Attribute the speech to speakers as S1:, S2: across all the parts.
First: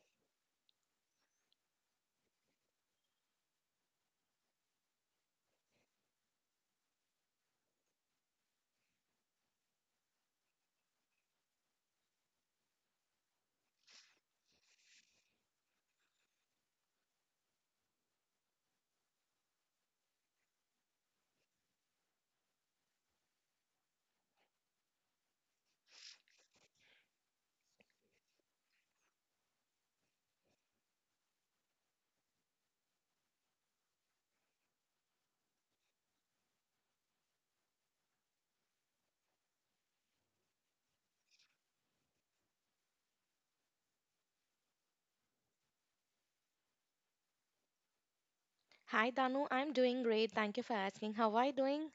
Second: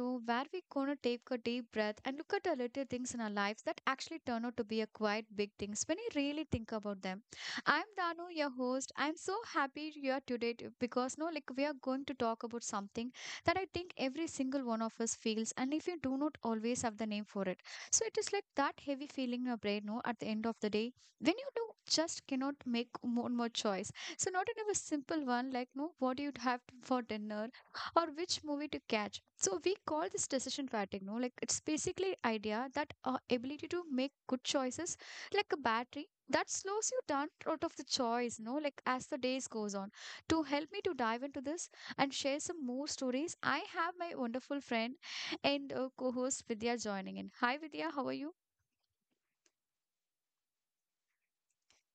S1: show where we're gonna take a deep breath and look at the little things in our lives that actually turn out to be a quite big things when you really think about them. I'm Danu, your host. I'm so happy you are today because no, like we are going to talk about something that I think every single one of us feels, and if you do not always have the name for it, so it is like that heavy feeling in your brain. No, at the end of the day, when you do just cannot make one more choice. So not in a simple one like no, what do you have for dinner or which movie to catch. So we call this decision fatigue, no? Like it's basically idea that our ability to make good choices, like a battery, that slows you down out of the choice, no? Like as the days goes on. To help me to dive into this and share some more stories, I have my wonderful friend and co-host Vidya joining in. Hi Vidya, how are you?
S2: Hi Danu, I'm doing great. Thank you for asking. How are you doing?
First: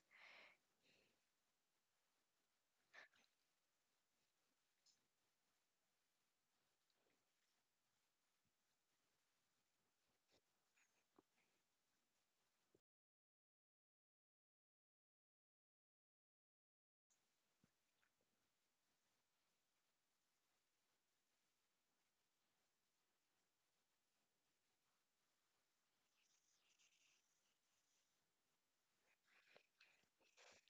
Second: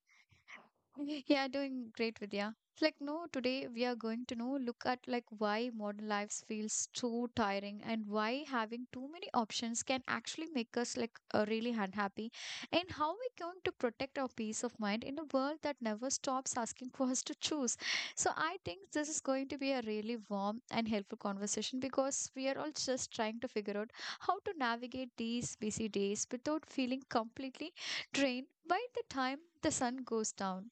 S1: Yeah, doing great, Vidya. It's like, no, today we are going to know, look at like why modern lives feels too tiring and why having too many options can actually make us like really unhappy and how we're going to protect our peace of mind in a world that never stops asking for us to choose. So I think this is going to be a really warm and helpful conversation because we are all just trying to figure out how to navigate these busy days without feeling completely drain by the time the sun goes down.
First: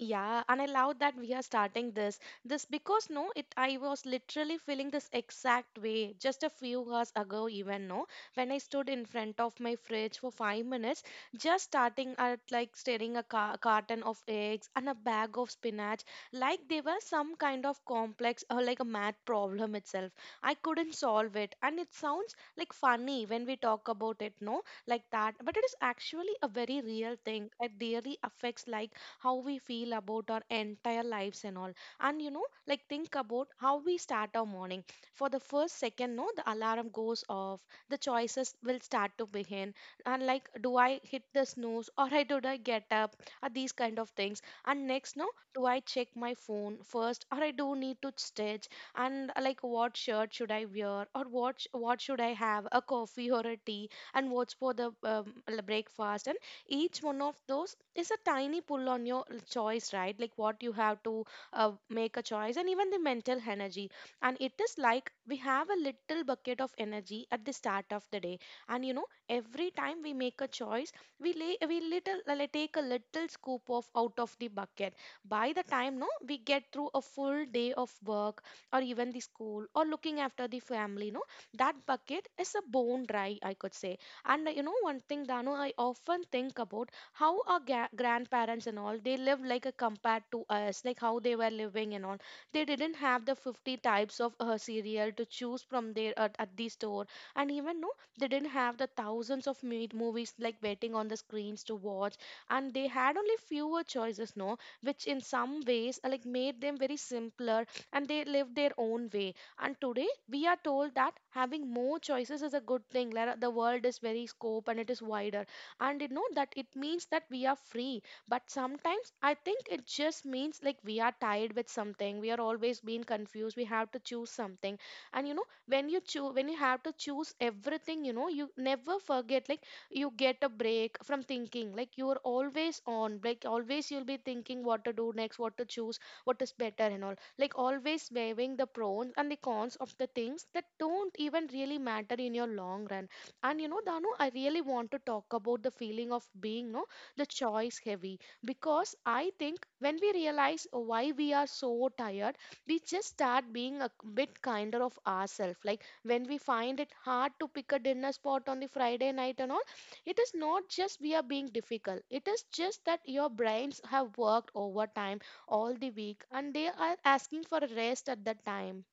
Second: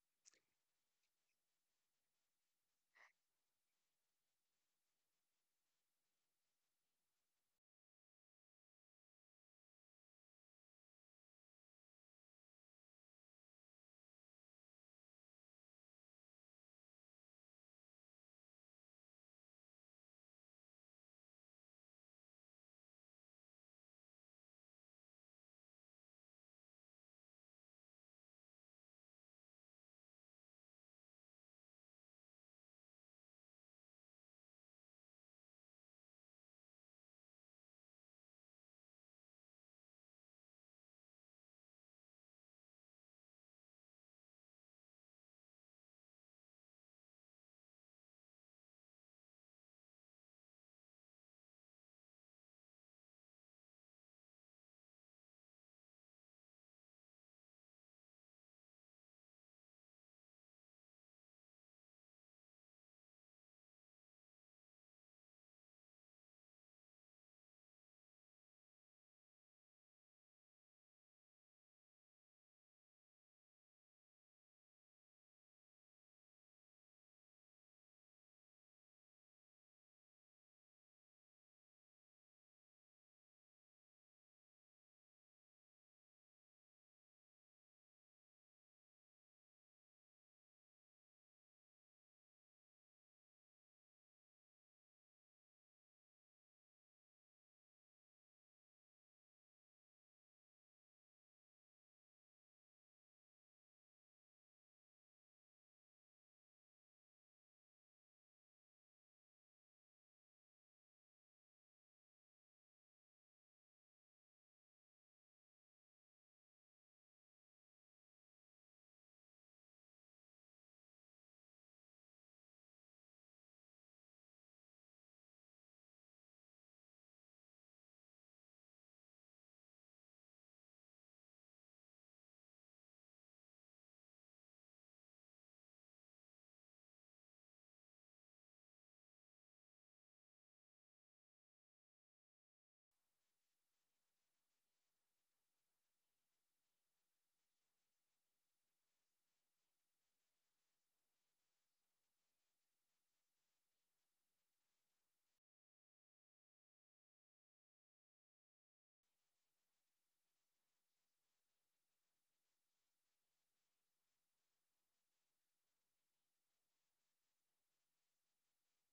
S2: Yeah, and I love that we are starting this because no, it I was literally feeling this exact way just a few hours ago, even no, when I stood in front of my fridge for 5 minutes, just starting at like staring a carton of eggs and a bag of spinach, like they were some kind of complex or like a math problem itself. I couldn't solve it, and it sounds like funny when we talk about it, no, like that, but it is actually a very real thing. It really affects like how we feel about our entire lives and all. And you know, like, think about how we start our morning. For the first second, no, the alarm goes off, the choices will start to begin. And like, do I hit the snooze or I did I get up? Are these kind of things? And next, no, do I check my phone first or I do need to stitch? And like what shirt should I wear or what should I have, a coffee or a tea, and what's for the breakfast? And each one of those is a tiny pull on your choice, right? Like what you have to make a choice, and even the mental energy. And it is like we have a little bucket of energy at the start of the day, and you know, every time we make a choice, we little like, take a little scoop of out of the bucket. By the time no, we get through a full day of work or even the school or looking after the family, no, that bucket is a bone dry, I could say. And you know, one thing, Dano, I often think about how our grandparents and all, they lived like a compared to us, like how they were living and all. They didn't have the 50 types of cereal to choose from there at the store, and even no, they didn't have the thousands of movies like waiting on the screens to watch, and they had only fewer choices, no, which in some ways like made them very simpler, and they lived their own way. And today we are told that having more choices is a good thing. Like, the world is very scope and it is wider. And you know that it means that we are free. But sometimes I think it just means like we are tied with something. We are always being confused. We have to choose something. And you know, when you have to choose everything, you know, you never forget like you get a break from thinking. Like you are always on. Like always you'll be thinking what to do next, what to choose, what is better and all, like always weighing the pros and the cons of the things that don't even really matter in your long run. And you know, Danu, I really want to talk about the feeling of being, no, the choice heavy, because I think when we realize why we are so tired, we just start being a bit kinder of ourselves. Like when we find it hard to pick a dinner spot on the Friday night and all, it is not just we are being difficult. It is just that your brains have worked overtime all the week and they are asking for a rest at that time.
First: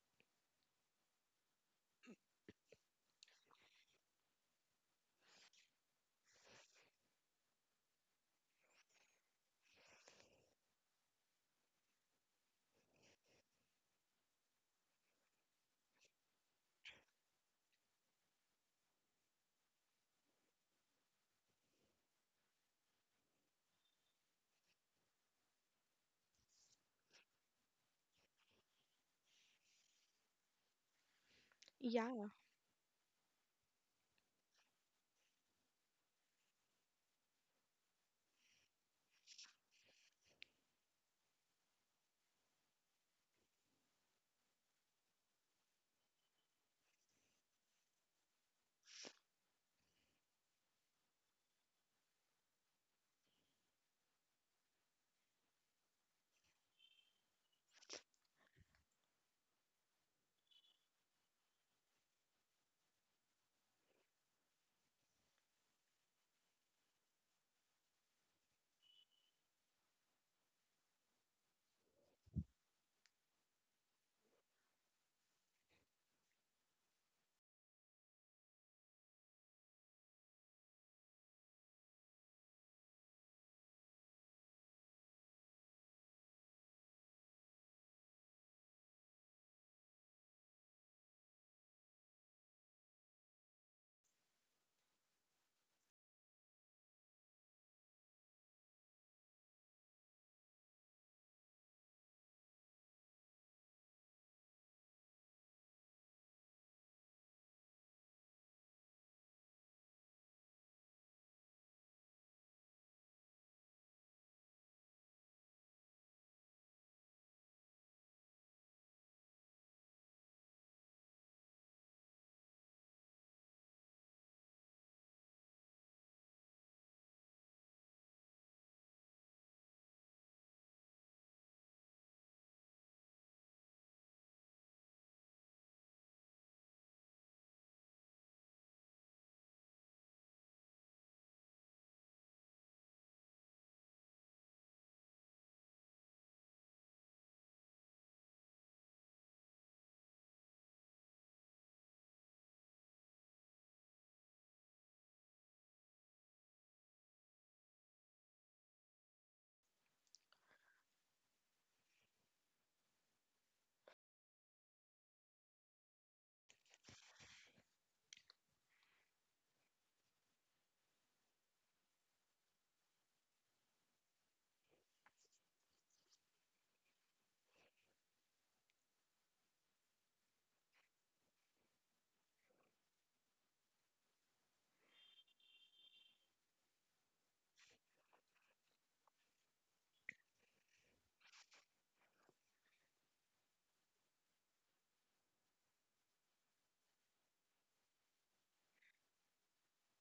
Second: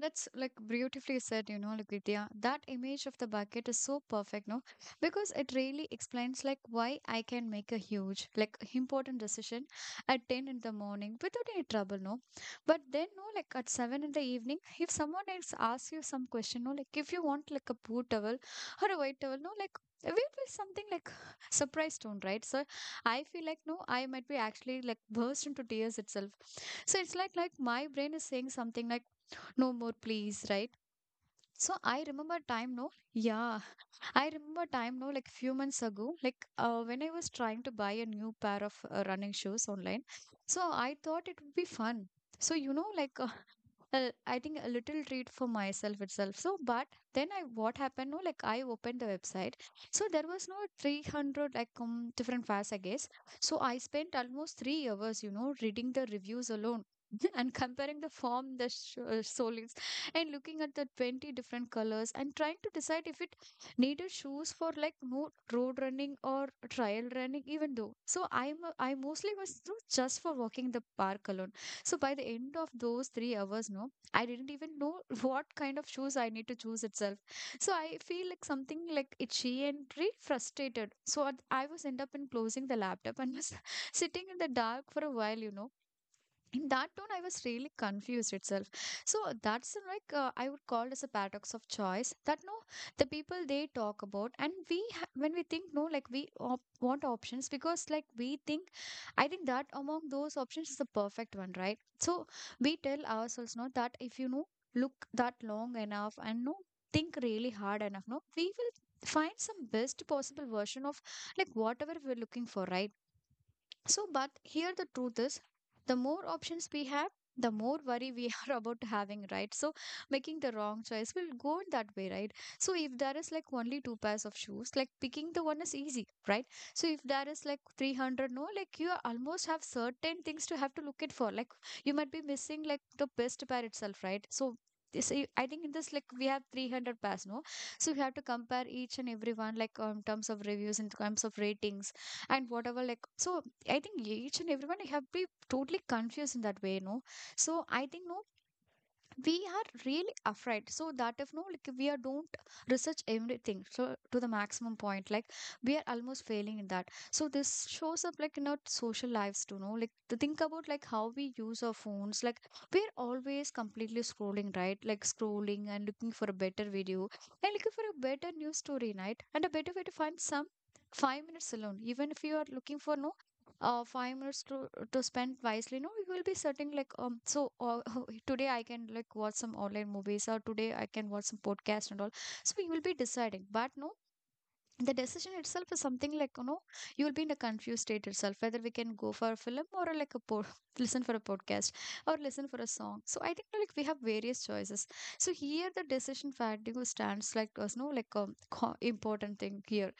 S1: That's like beautifully said, you know, Vidya. That image of the bucket is so perfect, no? Because it really explains like why I can make a huge, like important decision at 10 in the morning without any trouble, no? But then, no, like at 7 in the evening, if someone else asks you some question, no, like if you want like a blue towel or a white towel, no, like we will something like surprise tone, right? So I feel like no, I might be actually like burst into tears itself. So it's like my brain is saying something like no more, please, right? So I
S2: Yeah.
S1: remember time, no? Yeah, I remember time now, like few months ago, like when I was trying to buy a new pair of running shoes online. So I thought it would be fun. So you know, like I think a little treat for myself itself. So, but then I what happened? No, like I opened the website. So there was no 300 like different fares, I guess. So I spent almost 3 hours, you know, reading the reviews alone. And comparing the solings and looking at the 20 different colors and trying to decide if it needed shoes for like no road running or trial running, even though so I mostly was through just for walking the park alone. So by the end of those 3 hours, no, I didn't even know what kind of shoes I need to choose itself. So I feel like something like itchy and really frustrated, so I was end up in closing the laptop and was sitting in the dark for a while, you know, in that tone I was really confused itself. So that's I would call as a paradox of choice that no, the people they talk about. And when we think, no, like want options because like we think I think that among those options is the perfect one, right? So we tell ourselves, no, that if you know, look that long enough and no, think really hard enough, no, we will find some best possible version of like whatever we're looking for, right? So, but here the truth is the more options we have, the more worry we are about having, right? So, making the wrong choice will go that way, right? So, if there is like only two pairs of shoes, like picking the one is easy, right? So, if there is like 300, no, like you almost have certain things to have to look it for. Like, you might be missing like the best pair itself, right? So, this, I think in this, like, we have 300 pairs, no? So, we have to compare each and every one, like, in terms of reviews, in terms of ratings, and whatever like. So I think each and everyone have been totally confused in that way, no. So I think no, we are really afraid. So that if no, like we are don't research everything so to the maximum point, like we are almost failing in that. So this shows up like in our social lives too, no. Like to think about like how we use our phones, like we're always completely scrolling, right? Like scrolling and looking for a better video and looking for a better news story, right? And a better way to find some 5 minutes alone, even if you are looking for no 5 minutes to spend wisely. No, we will be certain like So today I can like watch some online movies, or today I can watch some podcast and all. So we will be deciding. But no, the decision itself is something like, you know, you'll be in a confused state itself whether we can go for a film or a, like a listen for a podcast or listen for a song. So I think like we have various choices. So here the decision fatigue stands like as no like a important thing here.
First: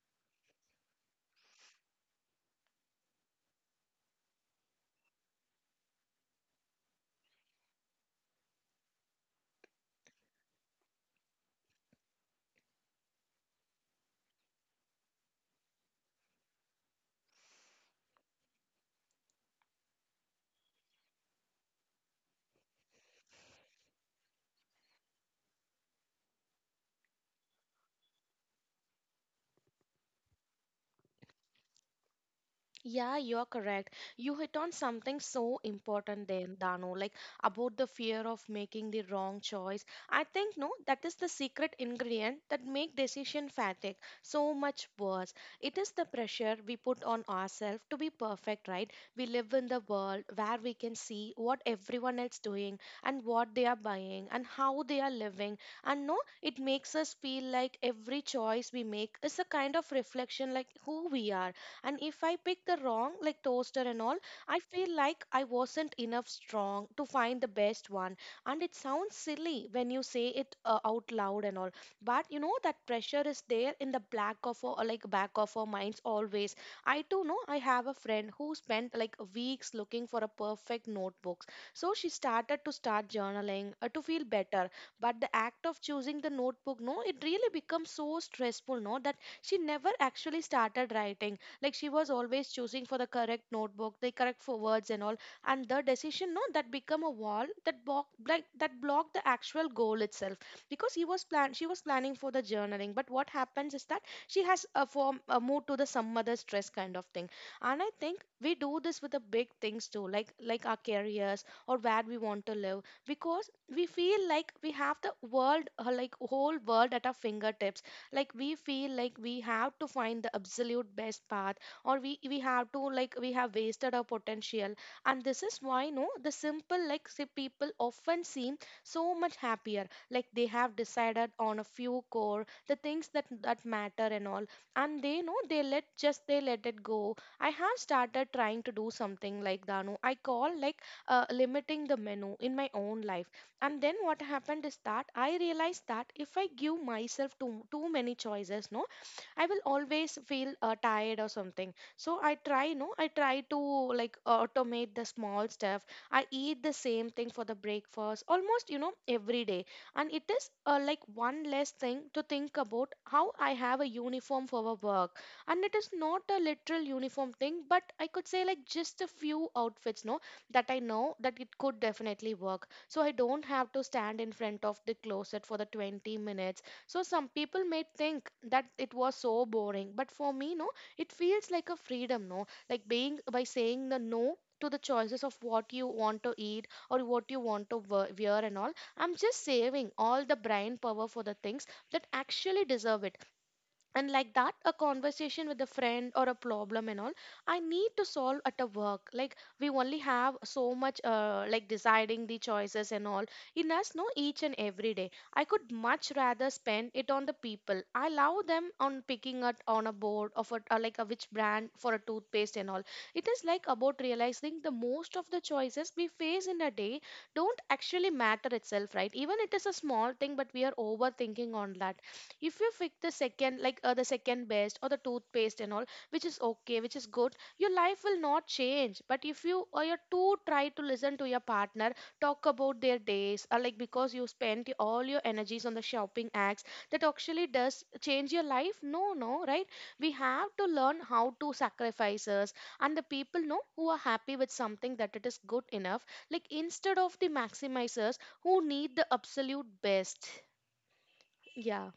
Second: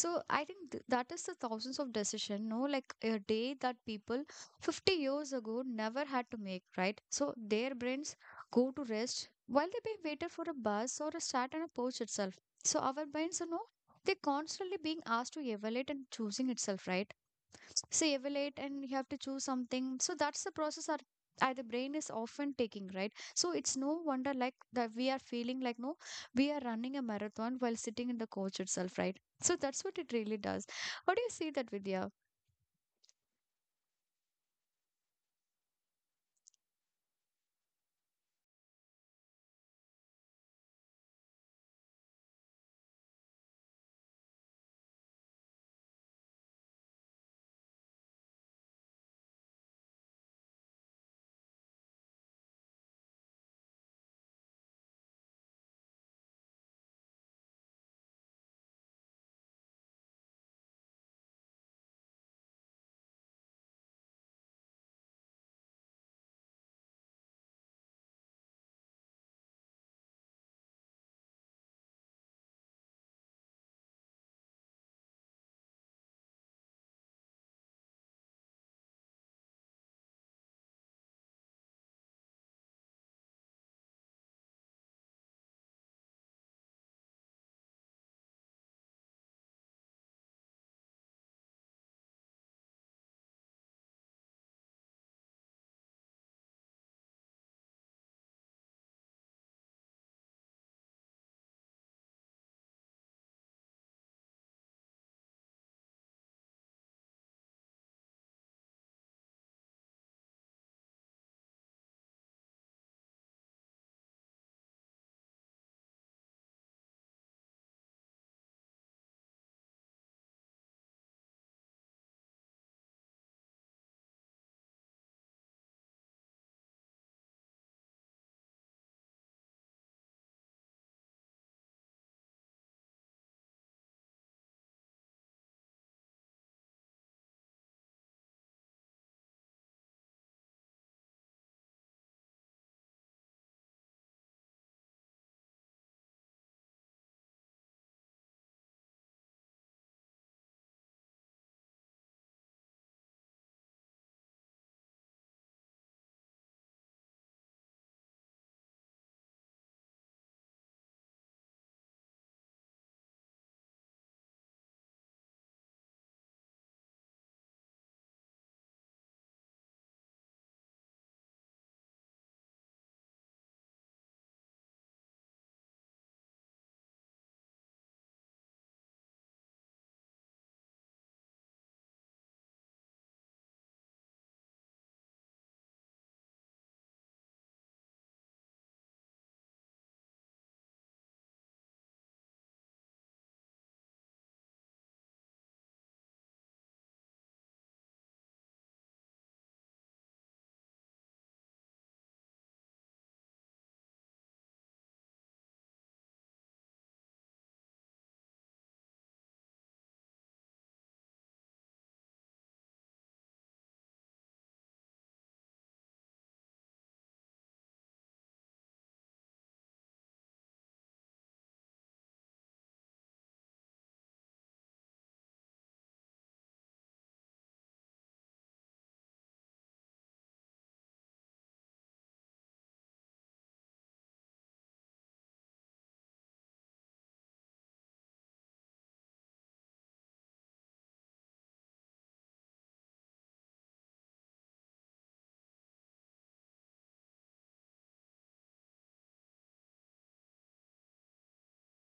S1: So I think that is the thousands of decision, no, like a day that people 50 years ago never had to make, right? So their brains go to rest while they be waited for a bus or a start and a porch itself. So our brains are no, they're constantly being asked to evaluate and choosing itself, right? So evaluate and you have to choose something. So that's the process that the brain is often taking, right? So it's no wonder like that we are feeling like no, we are running a marathon while sitting in the coach itself, right? So that's what it really does. How do you see that, Vidya?
S2: Yeah, you're correct. You hit on something so important then, Dano, like about the fear of making the wrong choice. I think no, that is the secret ingredient that make decision fatigue so much worse. It is the pressure we put on ourselves to be perfect, right? We live in the world where we can see what everyone else doing and what they are buying and how they are living. And no, it makes us feel like every choice we make is a kind of reflection like who we are. And if I pick the wrong like toaster and all, I feel like I wasn't enough strong to find the best one. And it sounds silly when you say it out loud and all, but you know that pressure is there in the black of our like back of our minds always. I too know, I have a friend who spent like weeks looking for a perfect notebook, so she started to start journaling to feel better. But the act of choosing the notebook, no, it really becomes so stressful, no, that she never actually started writing. Like she was always choosing for the correct notebook, the correct for words and all. And the decision, no, that become a wall that block like that blocked the actual goal itself. Because he was plan she was planning for the journaling, but what happens is that she has a form a move to the some other stress kind of thing. And I think we do this with the big things too, like our careers or where we want to live. Because we feel like we have the world, whole world at our fingertips, like we feel like we have to find the absolute best path, or we have to, like, we have wasted our potential. And this is why no, the simple like say people often seem so much happier, like they have decided on a few core the things that matter and all, and they know they let it go. I have started trying to do something like, Danu, I call like limiting the menu in my own life. And then what happened is that I realized that if I give myself too many choices, no, I will always feel tired or something. So I try no I try to like automate the small stuff. I eat the same thing for the breakfast almost, you know, every day, and it is like one less thing to think about. How I have a uniform for a work, and it is not a literal uniform thing, but I could say like just a few outfits, no, that I know that it could definitely work. So I don't have to stand in front of the closet for the 20 minutes. So some people may think that it was so boring, but for me, no, it feels like a freedom, no, like being by saying the no to the choices of what you want to eat or what you want to wear and all. I'm just saving all the brain power for the things that actually deserve it. And like that a conversation with a friend or a problem and all I need to solve at a work. Like we only have so much like deciding the choices and all in us, no, each and every day. I could much rather spend it on the people I love them on picking up on a board of a like a which brand for a toothpaste and all. It is like about realizing the most of the choices we face in a day don't actually matter itself, right? Even it is a small thing, but we are overthinking on that. If you pick the second like the second best or the toothpaste and all, which is okay, which is good, your life will not change. But if you or you too try to listen to your partner talk about their days or like because you spent all your energies on the shopping acts, that actually does change your life, no no, right? We have to learn how to sacrifice us, and the people know who are happy with something that it is good enough, like instead of the maximizers who need the absolute best. Yeah.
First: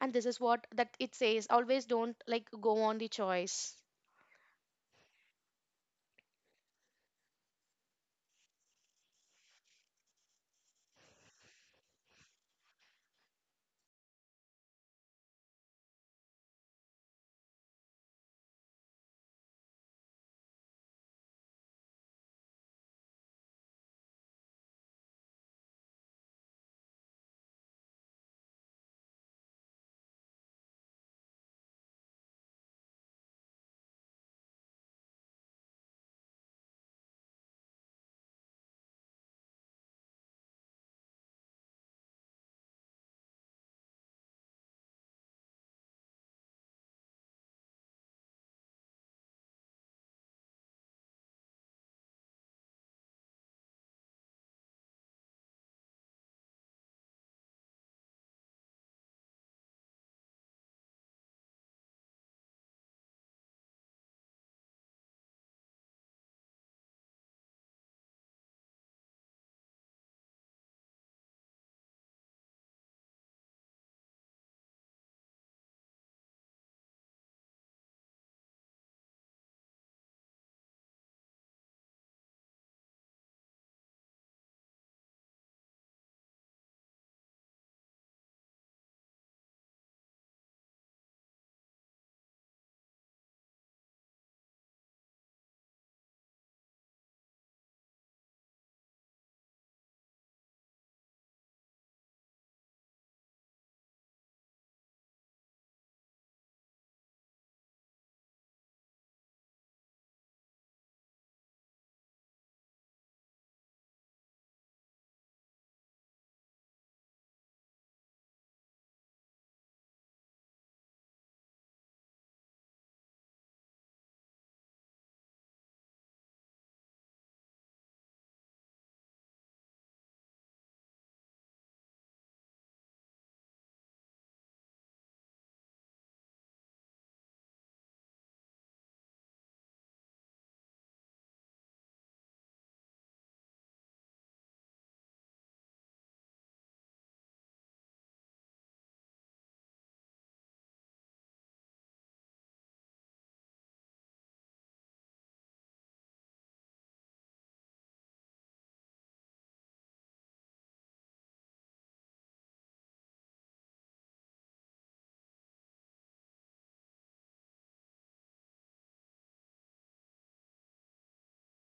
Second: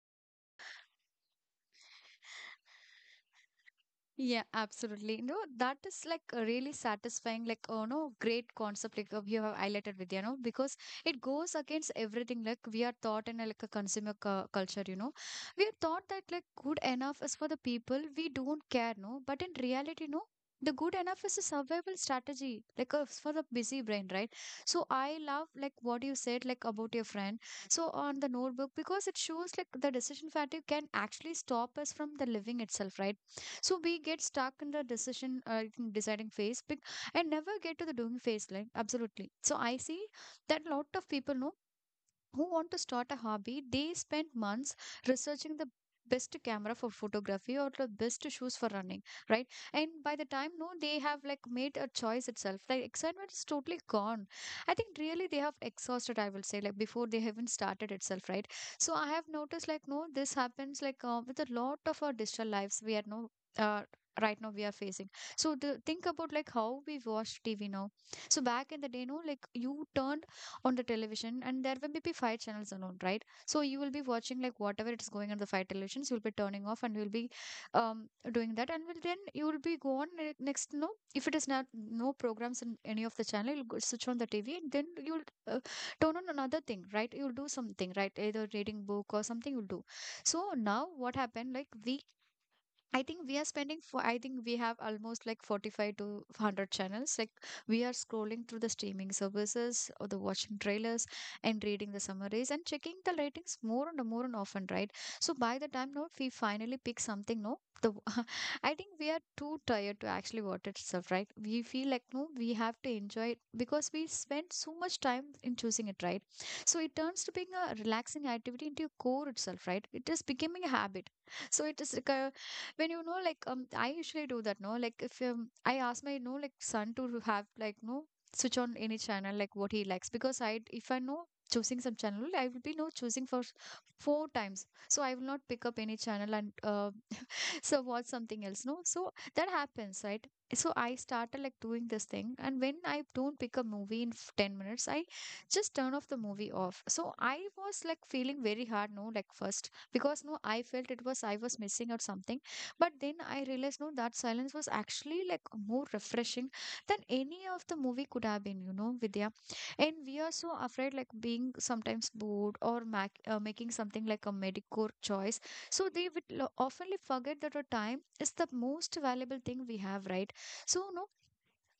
S2: And this is what that it says always don't like go on the choice.
S1: Yeah, absolutely. No, that is like a really satisfying, like, oh no, great concept like you have highlighted with, you know, because it goes against everything. Like we are taught in a, like a consumer culture, you know, we are taught that like good enough is for the people. We don't care, no, but in reality, no. The good enough is a survival strategy, like for the busy brain, right? So I love like what you said, like about your friend. So on the notebook, because it shows like the decision fatigue can actually stop us from the living itself, right? So we get stuck in the decision in deciding phase and never get to the doing phase, like absolutely. So I see that lot of people know who want to start a hobby, they spend months researching the best camera for photography or the best shoes for running, right? And by the time, no, they have like made a choice itself. Like excitement is totally gone. I think really they have exhausted, I will say, like before they haven't started itself, right? So I have noticed like, no, this happens like with a lot of our digital lives. We are no, uh, right now we are facing. So the, think about like how we watch TV now. So back in the day, no, like you turned on the television and there will be five channels alone, right? So you will be watching like whatever it's going on the five televisions, you'll be turning off and you'll be um doing that and will then you will be go on next, no, if it is not no programs in any of the channel, you'll go switch on the TV and then you'll turn on another thing, right? You'll do something, right? Either reading book or something you'll do. So now what happened, like we, I think we are spending for, I think we have almost like 45 to 100 channels. Like we are scrolling through the streaming services or the watching trailers and reading the summaries and checking the ratings more and more and often, right? So by the time, no, we finally pick something, no, the I think we are too tired to actually watch it itself, right? We feel like no, we have to enjoy it because we spend so much time in choosing it, right? So it turns to being a relaxing activity into your core itself, right? It is becoming a habit. So it is like a, when you know, like I usually do that, no, like if I ask my, no, like son to have like no switch on any channel, like what he likes, because I, if I know choosing some channel I will be no choosing for four times, so I will not pick up any channel and so watch something else, no, so that happens, right? So I started like doing this thing, and when I don't pick a movie in 10 minutes, I just turn off the movie off. So I was like feeling very hard, no, like first because no, I felt it was, I was missing out something. But then I realized no that silence was actually like more refreshing than any of the movie could have been, you know, Vidya. And we are so afraid like being sometimes bored or making something like a medicore choice. So they would oftenly forget that our time is the most valuable thing we have, right? So no,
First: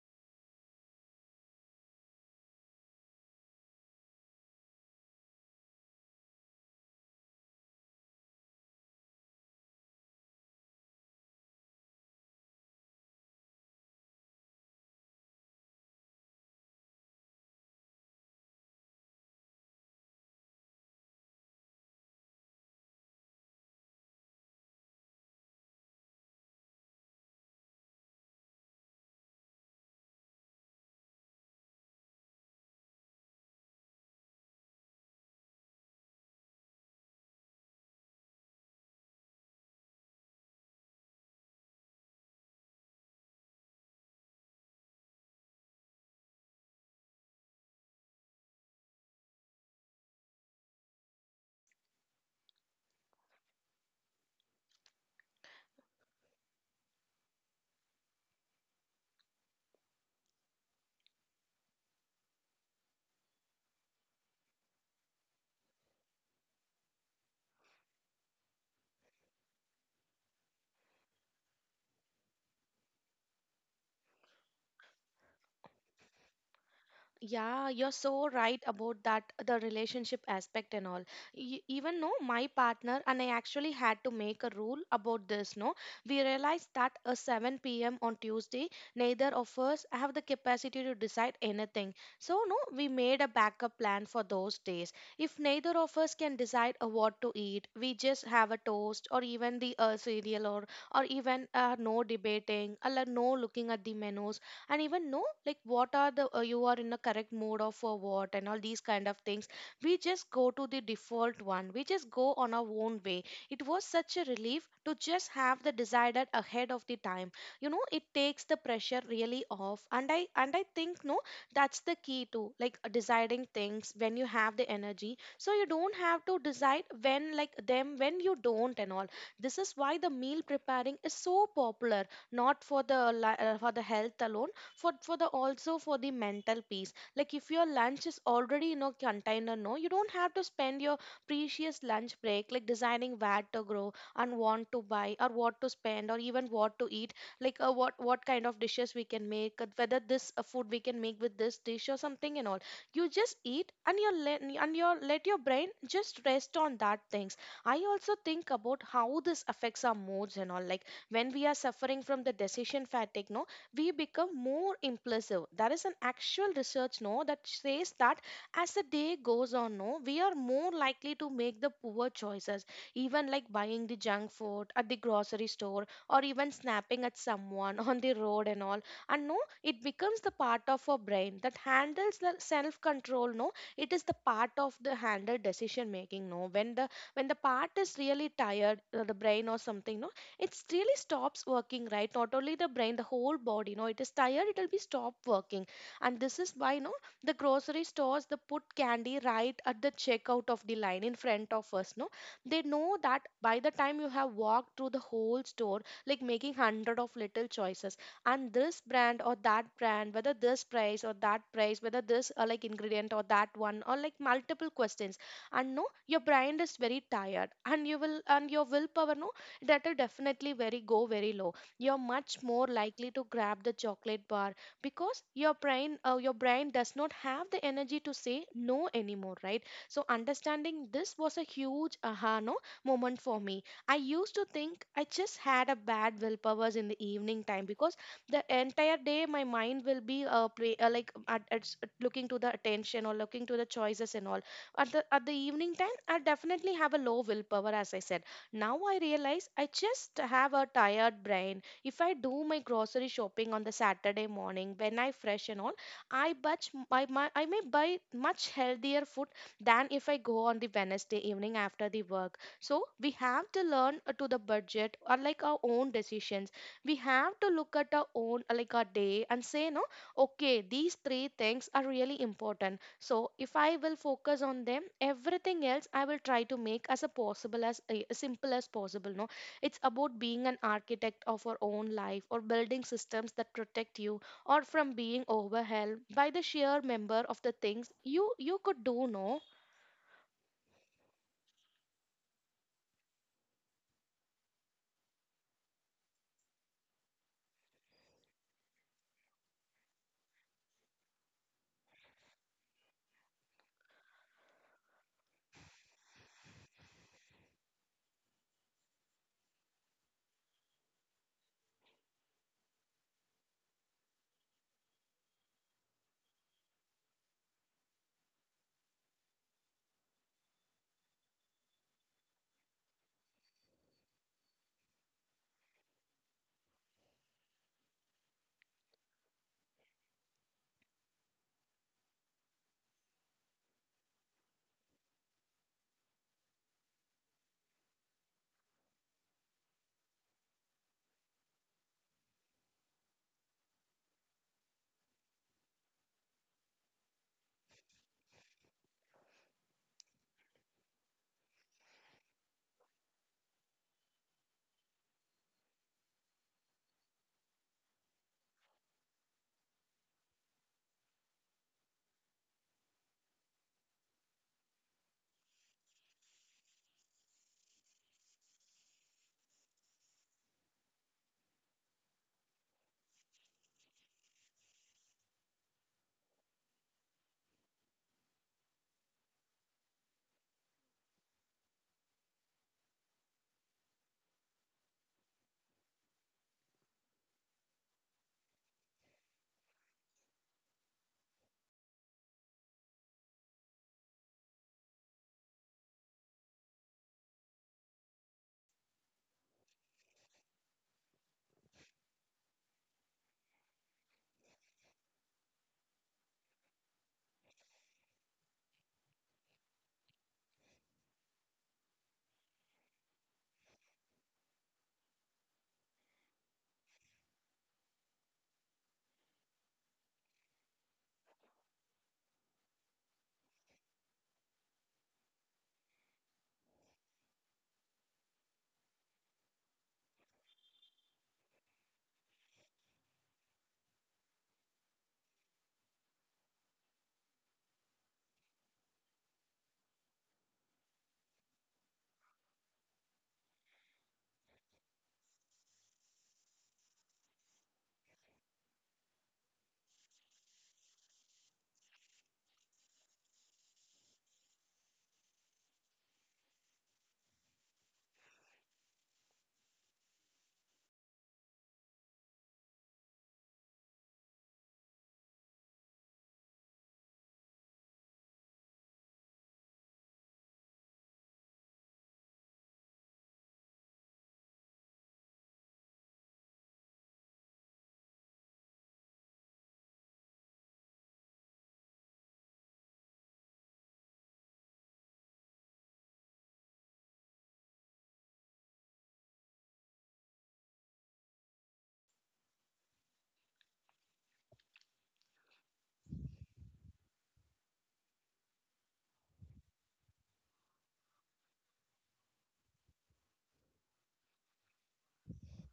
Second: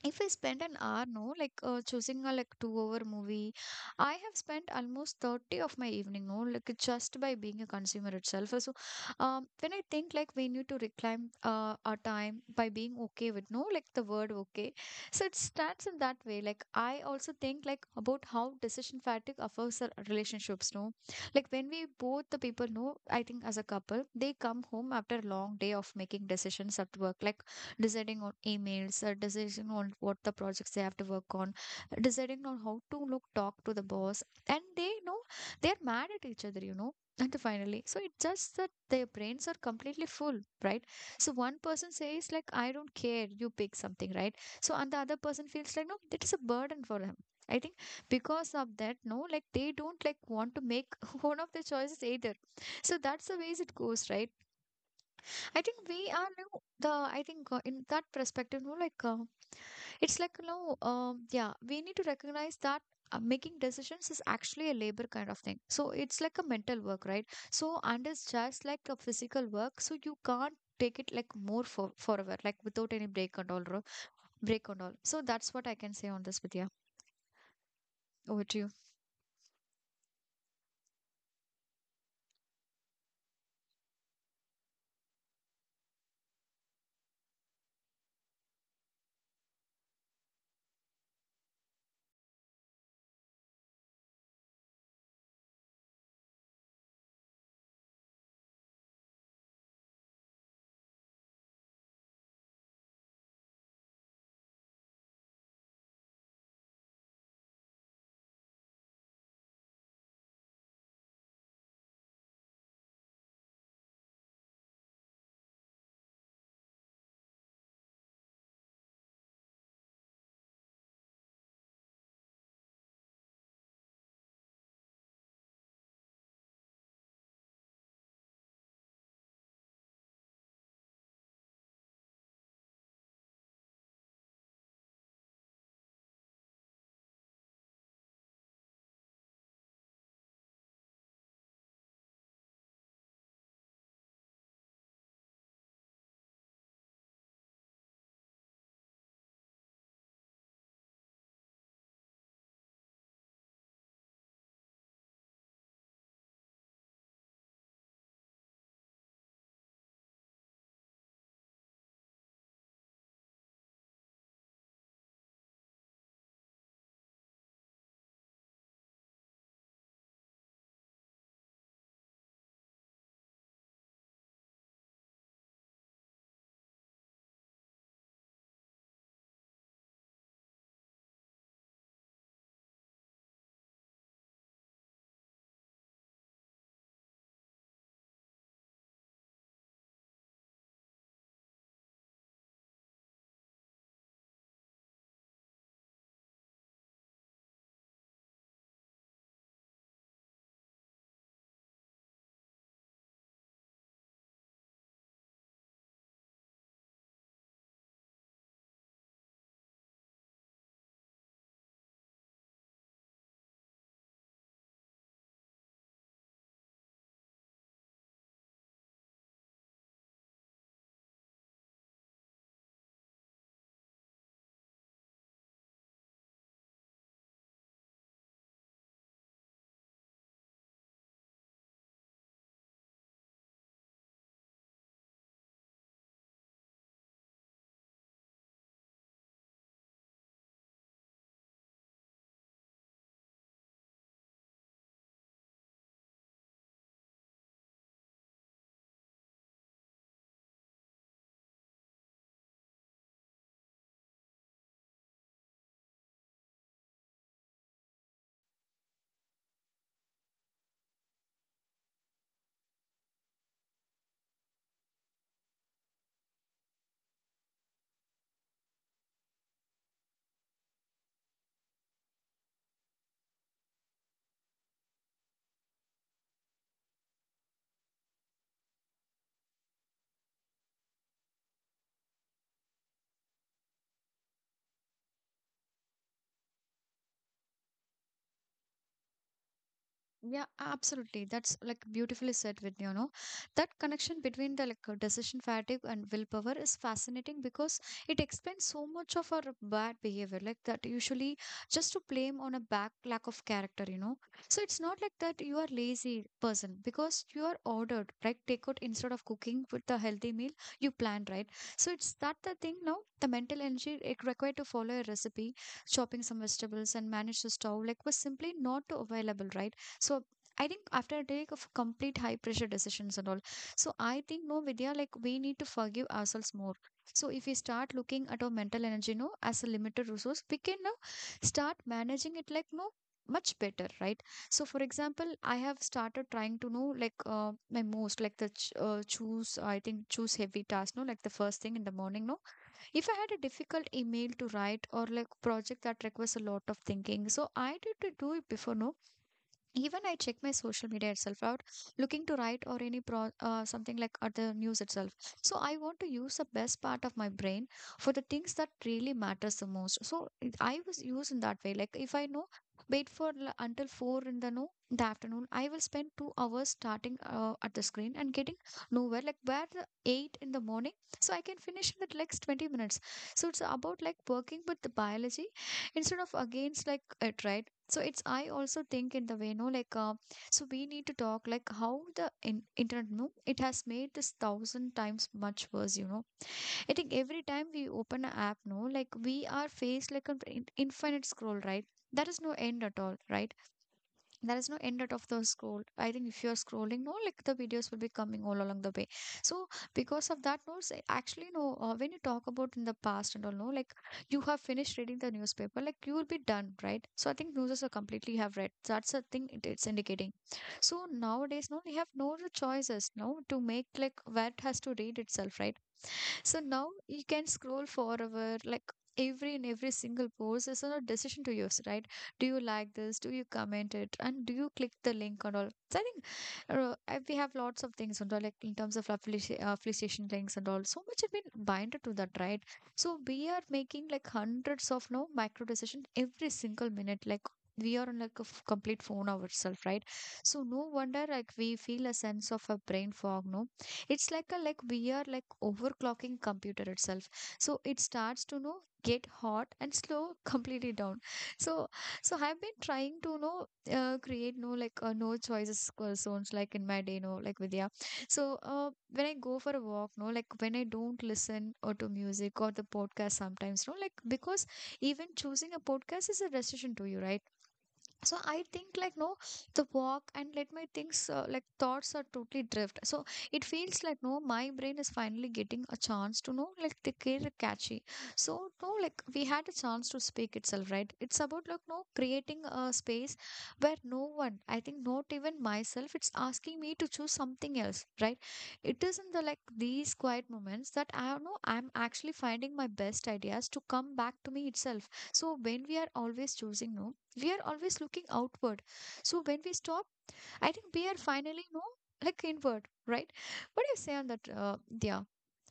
S1: if I spend an hour, no, like choosing a like two-hour movie, I have spent almost 30 of my evening, no, like just by being a consumer itself. So, when I think like we need to reclaim our time by being okay with no, like the word okay. So it starts in that way. Like I also think like about how decision fatigue affects our relationships, no. Like when we both the people know, I think as a couple, they come home after a long day of making decisions at work. Like deciding on emails, deciding on what the projects they have to work on, deciding on how to look, talk to the boss. And they, you know, they're mad at each other, you know. And finally, so it's just that their brains are completely full, right? So one person says, like, I don't care, you pick something, right? So, and the other person feels like, no, that is a burden for him. I think because of that, no, like they don't like want to make one of the choices either. So that's the ways it goes, right? I think we are now the, I think in that perspective, no, like it's like you know, yeah, we need to recognize that making decisions is actually a labor kind of thing. So it's like a mental work, right? So and it's just like a physical work. So you can't take it like more for forever, like without any break and all. So that's what I can say on this, Vidya.
S2: Yeah, you're so
S1: Over to
S2: right
S1: you.
S2: about that, the relationship aspect and all. Even no, my partner and I actually had to make a rule about this. No, we realized that at 7 p.m. on Tuesday, neither of us have the capacity to decide anything. So, no, we made a backup plan for those days. If neither of us can decide what to eat, we just have a toast or even the cereal or even no debating, or no looking at the menus, and even know like what are the you are in a correct mood of for what and all these kind of things. We just go to the default one, we just go on our own way. It was such a relief to just have the decided ahead of the time. It takes the pressure really off, and I think no that's the key to like deciding things when you have the energy, so you don't have to decide when like them when you don't and all. This is why the meal preparing is so popular, not for the for the health alone, for the, also for the mental peace. Like if your lunch is already in a container, no, you don't have to spend your precious lunch break like deciding where to grow and want to buy or what to spend or even what to eat, like what kind of dishes we can make, whether this food we can make with this dish or something and all. You just eat and you let your brain just rest on that things. I also think about how this affects our moods and all, like when we are suffering from the decision fatigue, no, we become more impulsive. There is an actual research no that says that as the day goes on, no, we are more likely to make the poor choices, even like buying the junk food at the grocery store or even snapping at someone on the road and all. And no, it becomes the part of our brain that handles the self-control. No, it is the part of the handle decision making. No, when the part is really tired, the brain or something. No, it really stops working right, not only the brain, the whole body. It is tired, it will be stop working. And this is why the grocery stores, they put candy right at the checkout of the line in front of us, no, they know that by the time you have walked through the whole store, like making hundred of little choices, and this brand or that brand, whether this price or that price, whether this like ingredient or that one, or like multiple questions. And no, your brain is very tired, and you will and your willpower no, that will definitely very go very low. You're much more likely to grab the chocolate bar because your brain does not have the energy to say no anymore, right? So understanding this was a huge aha no moment for me. I used to think I just had a bad willpowers in the evening time because the entire day my mind will be like looking to the attention or looking to the choices and all. At the evening time I'll definitely have a low willpower, as I said. Now I realize I just have a tired brain. If I do my grocery shopping on the Saturday morning when I fresh and all, I butch my, my I may buy much healthier food than if I go on the Wednesday evening after the work. So we have to learn to the budget or like our own decisions. We have to look at our own like our day and say no, okay, these three things are really important. So if I will focus on them, everything else I will try to make as a possible as simple as possible, no. It's about being an architect of our own life, or building systems that protect you, or from being overwhelmed by the sheer number of the things you could do, no.
S1: Yeah, absolutely. That's like beautifully said, with you know, that connection between the like decision fatigue and willpower is fascinating because it explains so much of our bad behavior, like that usually just to blame on a back lack of character, you know. So it's not like that you are lazy person because you are ordered, right? Take out instead of cooking with the healthy meal you planned, right? So it's that the thing now. The mental energy it required to follow a recipe, chopping some vegetables and manage the stove, like was simply not available, right? So I think after a day of complete high pressure decisions and all. So I think no Vidya, like we need to forgive ourselves more. So if we start looking at our mental energy, no, as a limited resource, we can now start managing it like no much better, right? So for example, I have started trying to know like my most like the choose, I think choose heavy task, no, like the first thing in the morning, no. If I had a difficult email to write or like project that requires a lot of thinking, so I did to do it before, no, even I check my social media itself out, looking to write or any pro something like at the news itself. So I want to use the best part of my brain for the things that really matters the most. So I was used in that way, like if I know wait for until 4 in the no the afternoon, I will spend 2 hours starting at the screen and getting nowhere, like where the 8 in the morning, so I can finish in the next 20 minutes. So it's about like working with the biology instead of against like it, right? So it's, I also think in the way no like so we need to talk like how the internet no, it has made this thousand times much worse, you know. I think every time we open an app, no, like we are faced like an infinite scroll, right? There is no end at all, right? There is no end out of the scroll. I think if you're scrolling no, like the videos will be coming all along the way. So because of that, no, actually no when you talk about in the past and all, no, like you have finished reading the newspaper, like you will be done, right? So I think newses are completely have read, that's the thing it's indicating. So nowadays no, we have no other choices no to make, like what has to read itself, right? So now you can scroll forever, like every and every single post is a decision to use, right? Do you like this? Do you comment it? And do you click the link and all? So I think we have lots of things and all, like in terms of affiliation links and all. So much have been binded to that, right? So we are making like hundreds of no micro decision every single minute, like. We are on like a complete phone ourselves, right? So no wonder like we feel a sense of a brain fog, no? It's like a, like we are like overclocking computer itself. So it starts to know get hot and slow completely down. So, so I've been trying to know create no like no choices zones like in my day, no, like Vidya. So when I go for a walk, no, like when I don't listen or to music or the podcast sometimes, no, like because even choosing a podcast is a decision to you, right? So I think like no, the walk and let my things like thoughts are totally drift. So it feels like no, my brain is finally getting a chance to know like the care catchy. So no, like we had a chance to speak itself, right? It's about like no creating a space where no one, I think not even myself, it's asking me to choose something else, right? It is in the like these quiet moments that I know I'm actually finding my best ideas to come back to me itself. So when we are always choosing no, we are always looking outward. So when we stop, I think we are finally, you know, like inward, right? What do you say on that, yeah,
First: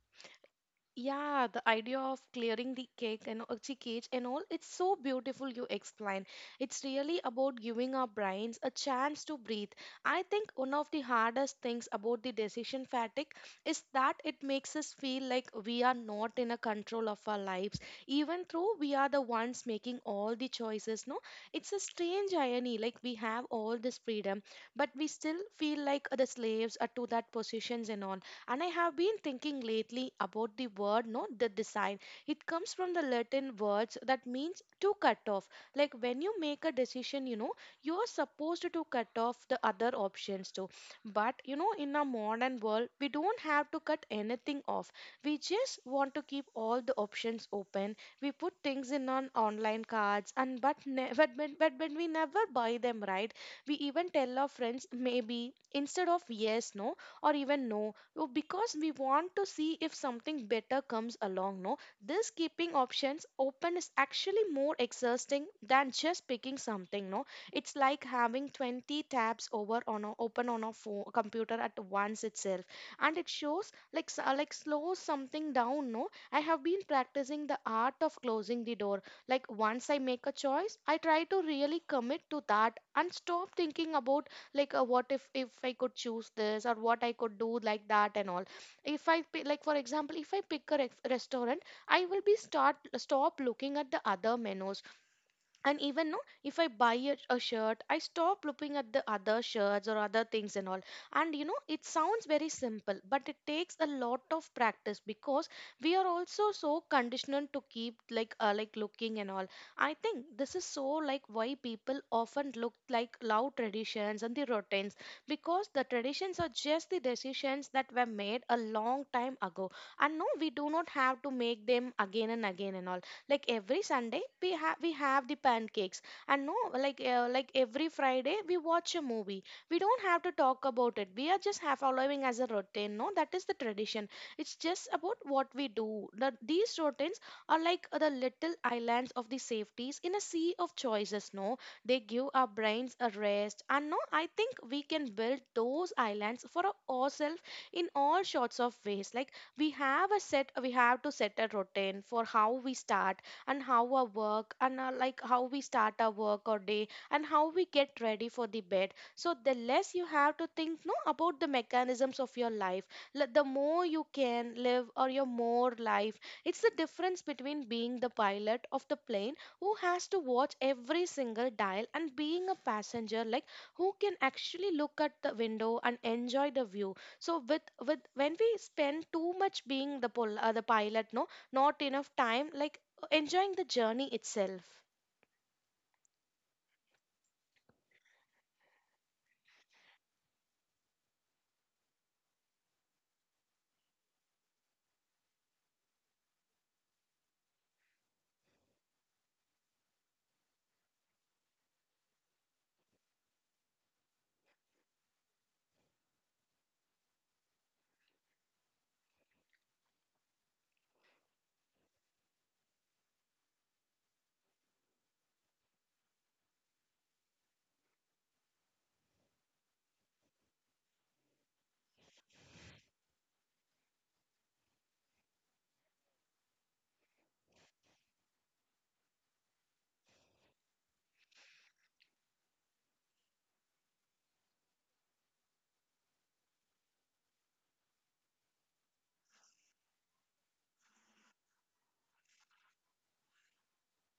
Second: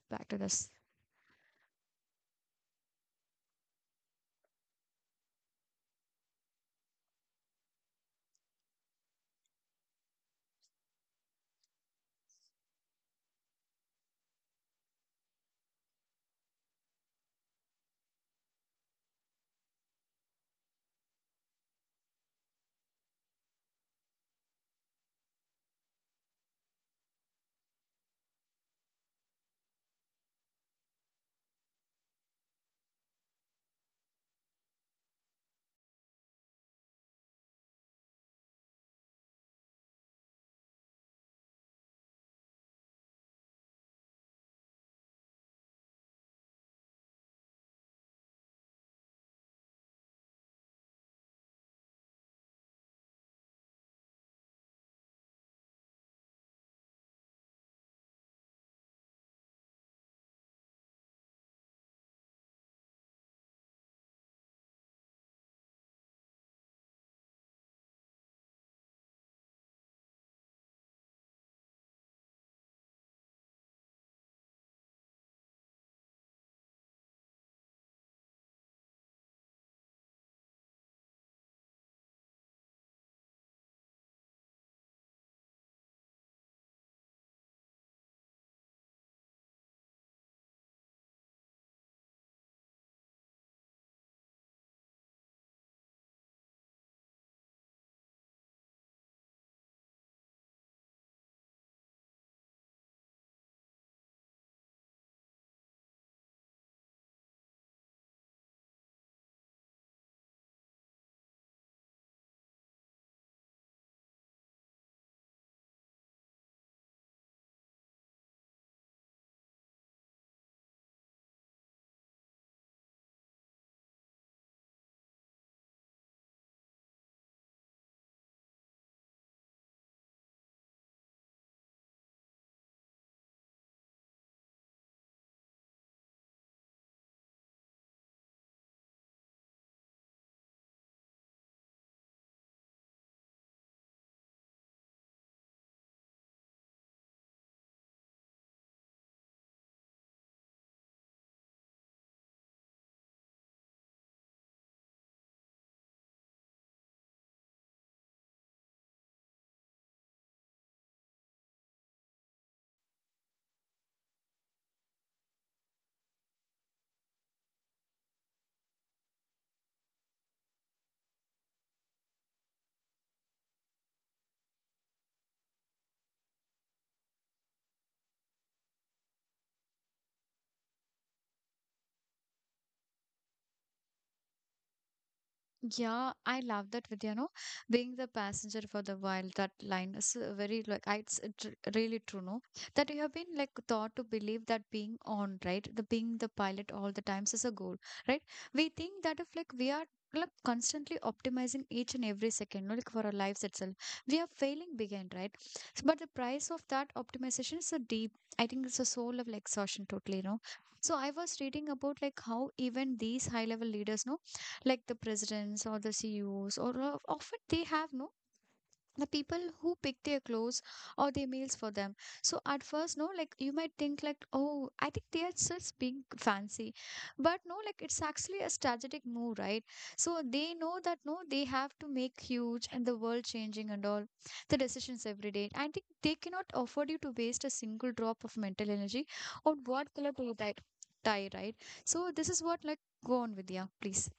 S1: back to this?
S2: Yeah, the idea of clearing the cage and all, it's so beautiful you explain. It's really about giving our brains a chance to breathe. I think one of the hardest things about the decision fatigue is that it makes us feel like we are not in a control of our lives, even though we are the ones making all the choices, no? It's a strange irony, like we have all this freedom, but we still feel like the slaves are to that positions and all. And I have been thinking lately about the word, no, the design. It comes from the Latin words that means to cut off. Like when you make a decision, you are supposed to cut off the other options too. But in a modern world, we don't have to cut anything off. We just want to keep all the options open. We put things in on online cards, and but but we never buy them, right? We even tell our friends maybe instead of yes, no, or even no. Oh, because we want to see if something better comes along, no? This keeping options open is actually more exhausting than just picking something, no? It's like having 20 tabs over open on a phone, computer at once itself. And it shows like like slows something down, no? I have been practicing the art of closing the door. Like once I make a choice, I try to really commit to that and stop thinking about like what if I could choose this or what I could do like that and all. If I like, for example, if I pick a restaurant, I will be start stop looking at the other menus. And even no, if I buy a shirt, I stop looking at the other shirts or other things and all. And it sounds very simple, but it takes a lot of practice because we are also so conditioned to keep like looking and all. I think this is so like why people often look like loud traditions and the routines because the traditions are just the decisions that were made a long time ago, and no, we do not have to make them again and again and all. Like every Sunday we have the pancakes. And no, like like every Friday we watch a movie. We don't have to talk about it, we are just have following as a routine, no, that is the tradition. It's just about what we do. These routines are like the little islands of the safeties in a sea of choices, no. They give our brains a rest, and no, I think we can build those islands for ourselves in all sorts of ways. Like we have to set a routine for how we start, and how our work and our, like how we start our work or day and how we get ready for the bed. So the less you have to think no about the mechanisms of your life, the more you can live or your more life. It's the difference between being the pilot of the plane who has to watch every single dial, and being a passenger like who can actually look at the window and enjoy the view. So with when we spend too much being the the pilot, no, not enough time like enjoying the journey itself.
S1: Yeah, I love that with, you know, being the passenger for the while, that line is very like, it's tr really true, no? That you have been like taught to believe that being on, right? The being the pilot all the times is a goal, right? We think that if like we are like constantly optimizing each and every second, no, like for our lives itself, we are failing behind, right? But the price of that optimization is a deep, I think it's a soul of like exhaustion totally, no? So I was reading about like how even these high level leaders, no? Like the presidents or the CEOs, or often they have no the people who pick their clothes or their meals for them. So at first, no, like you might think like, oh, I think they are just being fancy, but no, like it's actually a strategic move, right? So they know that no, they have to make huge and the world changing and all the decisions every day. I think they cannot afford you to waste a single drop of mental energy on what color to tie, right? So this is what like, go on with, yeah, please.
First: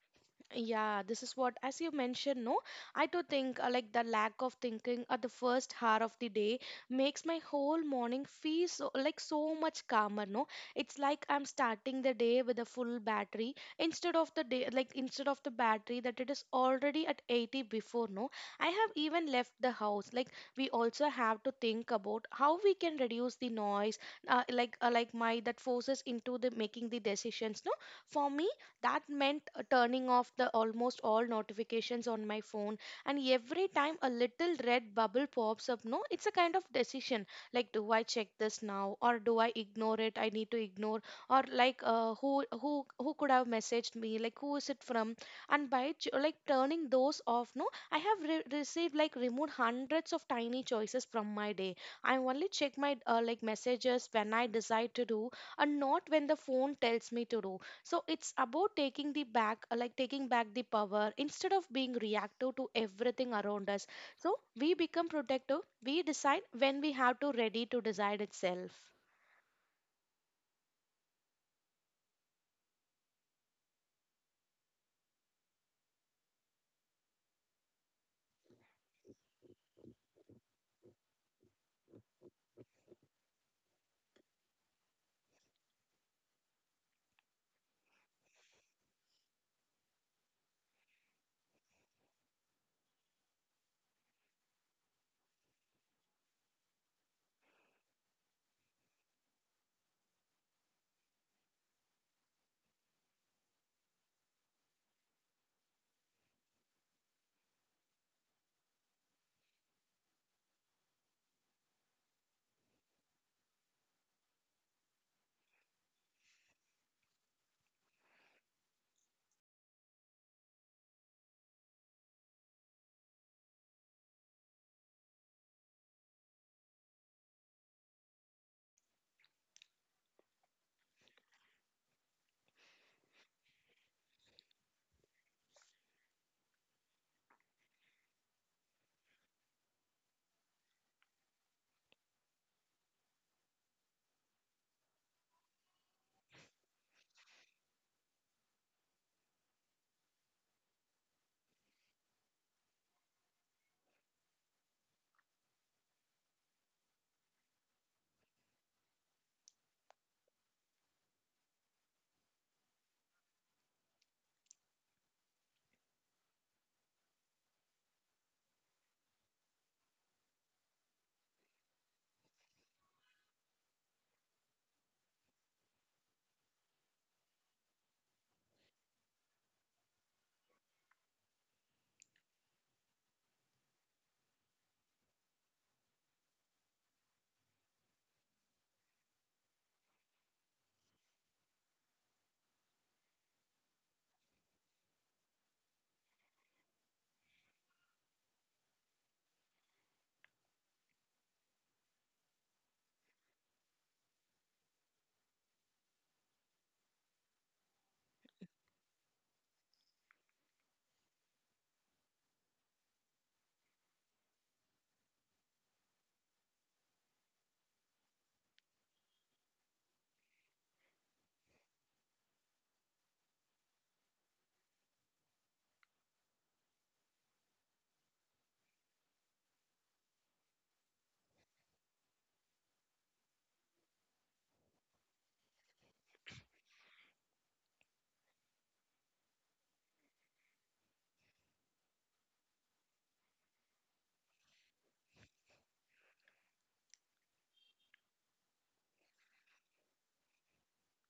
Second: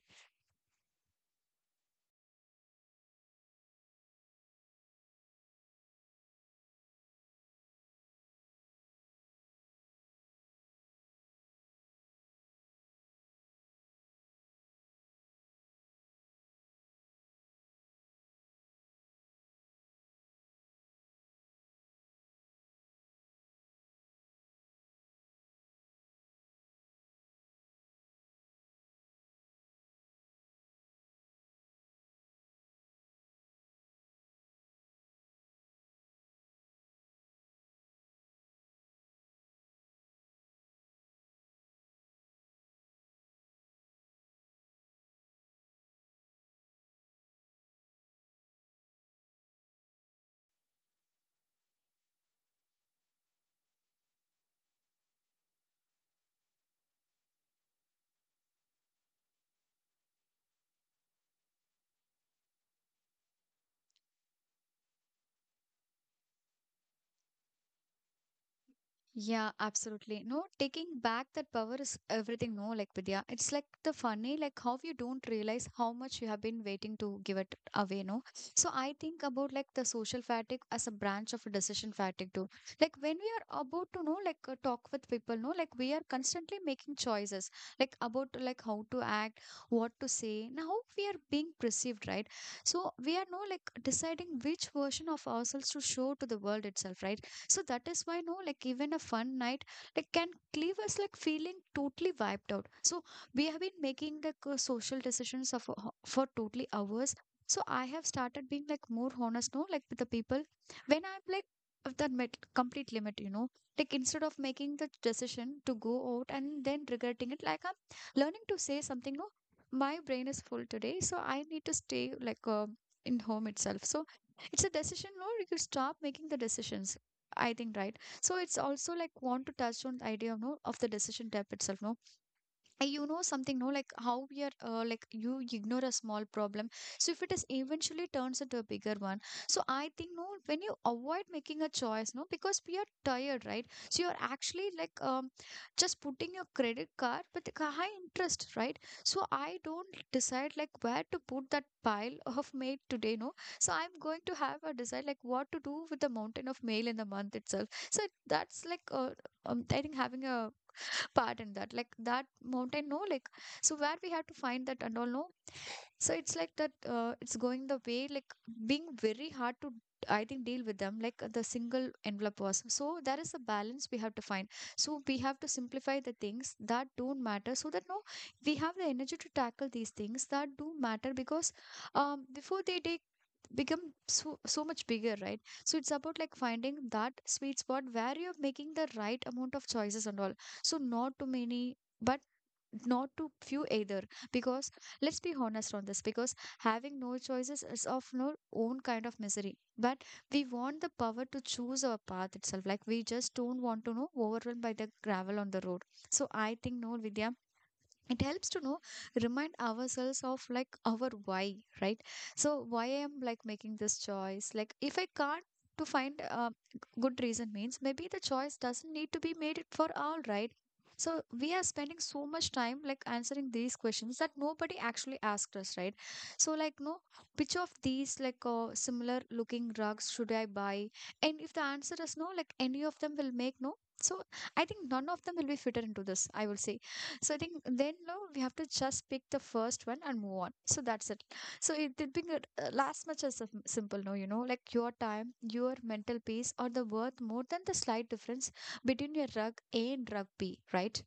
S2: Yeah, this is what, as you mentioned, no, I do think like the lack of thinking at the first hour of the day makes my whole morning feel so like so much calmer. No, it's like I'm starting the day with a full battery instead of the battery that it is already at 80 before. No, I have even left the house. Like we also have to think about how we can reduce the noise, like my that forces into the making the decisions. No, for me that meant turning off the almost all notifications on my phone. And every time a little red bubble pops up, no, it's a kind of decision, like do I check this now or do I ignore it? I need to ignore, or like who could have messaged me? Like who is it from? And by like turning those off, no, I have re- received like removed hundreds of tiny choices from my day. I only check my like messages when I decide to do, and not when the phone tells me to do. So it's about taking the back like taking back the power instead of being reactive to everything around us. So we become protective, we decide when we have to ready to decide itself.
S1: Yeah, absolutely. No, taking back that power is everything. No, like Vidya, it's like the funny, like how you don't realize how much you have been waiting to give it away. No, so I think about like the social fatigue as a branch of decision fatigue too. Like when we are about to know, like talk with people, no, like we are constantly making choices, like about like how to act, what to say, now we are being perceived, right? So we are no like deciding which version of ourselves to show to the world itself, right? So that is why no, like even a fun night like can leave us like feeling totally wiped out. So we have been making like social decisions of, for totally hours. So I have started being like more honest, no, like with the people when I'm like of that complete limit, you know, like instead of making the decision to go out and then regretting it, like I'm learning to say something, no, my brain is full today, so I need to stay like in home itself. So it's a decision, no, you stop making the decisions. I think right. So it's also like want to touch on the idea, of no, of the decision type itself, no you know something no like how we are like you ignore a small problem so if it is eventually turns into a bigger one. So I think no, when you avoid making a choice no because we are tired right, so you're actually like just putting your credit card with a high interest right. So I don't decide like where to put that pile of mail today no, so I'm going to have a decide like what to do with the mountain of mail in the month itself. So that's like I think having a part in that like that mountain no like, so where we have to find that and all no. So it's like that, it's going the way, like being very hard to, I think, deal with them, like the single envelope was. So there is a balance we have to find. So we have to simplify the things that don't matter so that no, we have the energy to tackle these things that do matter because before they take become so much bigger right. So it's about like finding that sweet spot where you're making the right amount of choices and all, so not too many but not to few either, because let's be honest on this, because having no choices is of our own kind of misery but we want the power to choose our path itself, like we just don't want to know overrun by the gravel on the road. So I think no Vidya, it helps to know remind ourselves of like our why, right? So why am like making this choice, like if I can't to find a good reason means maybe the choice doesn't need to be made it for all right. So we are spending so much time like answering these questions that nobody actually asked us right. So like no, which of these like similar looking rugs should I buy, and if the answer is no like any of them will make no, so I think none of them will be fitted into this I will say. So I think then no, we have to just pick the first one and move on. So that's it. So it did being last much as simple no, you know, like your time, your mental peace or the worth more than the slight difference between your rug A and rug B, right?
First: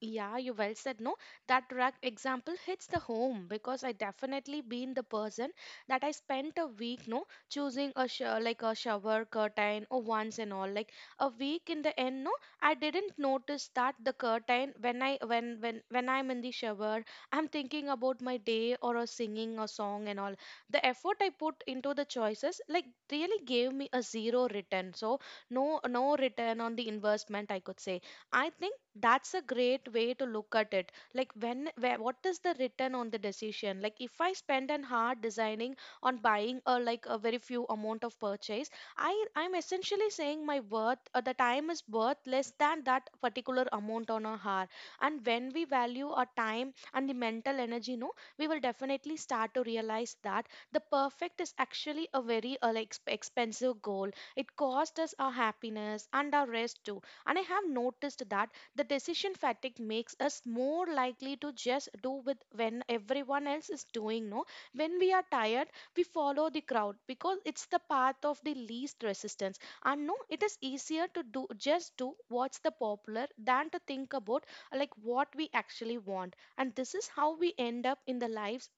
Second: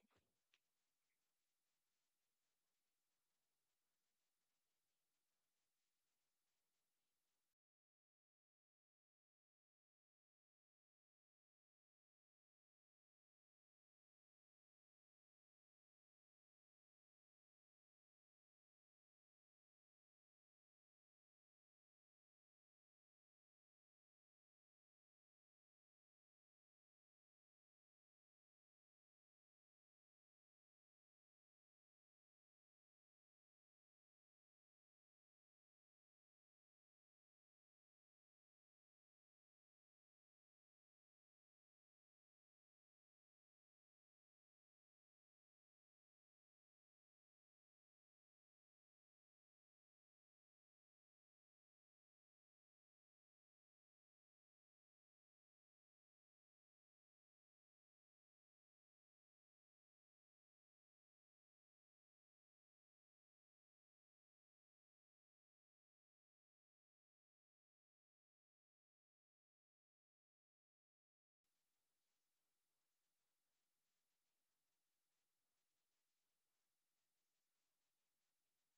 S2: Yeah, you well said. No, that rug example hits the home because I definitely been the person that I spent a week, no, choosing a like a shower curtain or once and all. Like a week in the end, no, I didn't notice that the curtain when I when I'm in the shower, I'm thinking about my day or a singing a song and all. The effort I put into the choices like really gave me a zero return. So no return on the investment, I could say. I think that's a great way to look at it. Like what is the return on the decision? Like if I spend an hard designing on buying or like a very few amount of purchase, I'm essentially saying my worth or the time is worth less than that particular amount on a hour. And when we value our time and the mental energy, no, we will definitely start to realize that the perfect is actually a very like, expensive goal. It costs us our happiness and our rest too, and I have noticed that the decision fatigue makes us more likely to just do with when everyone else is doing. No, when we are tired, we follow the crowd because it's the path of the least resistance. And no, it is easier to do just do what's the popular than to think about like what we actually want. And this is how we end up in the lives,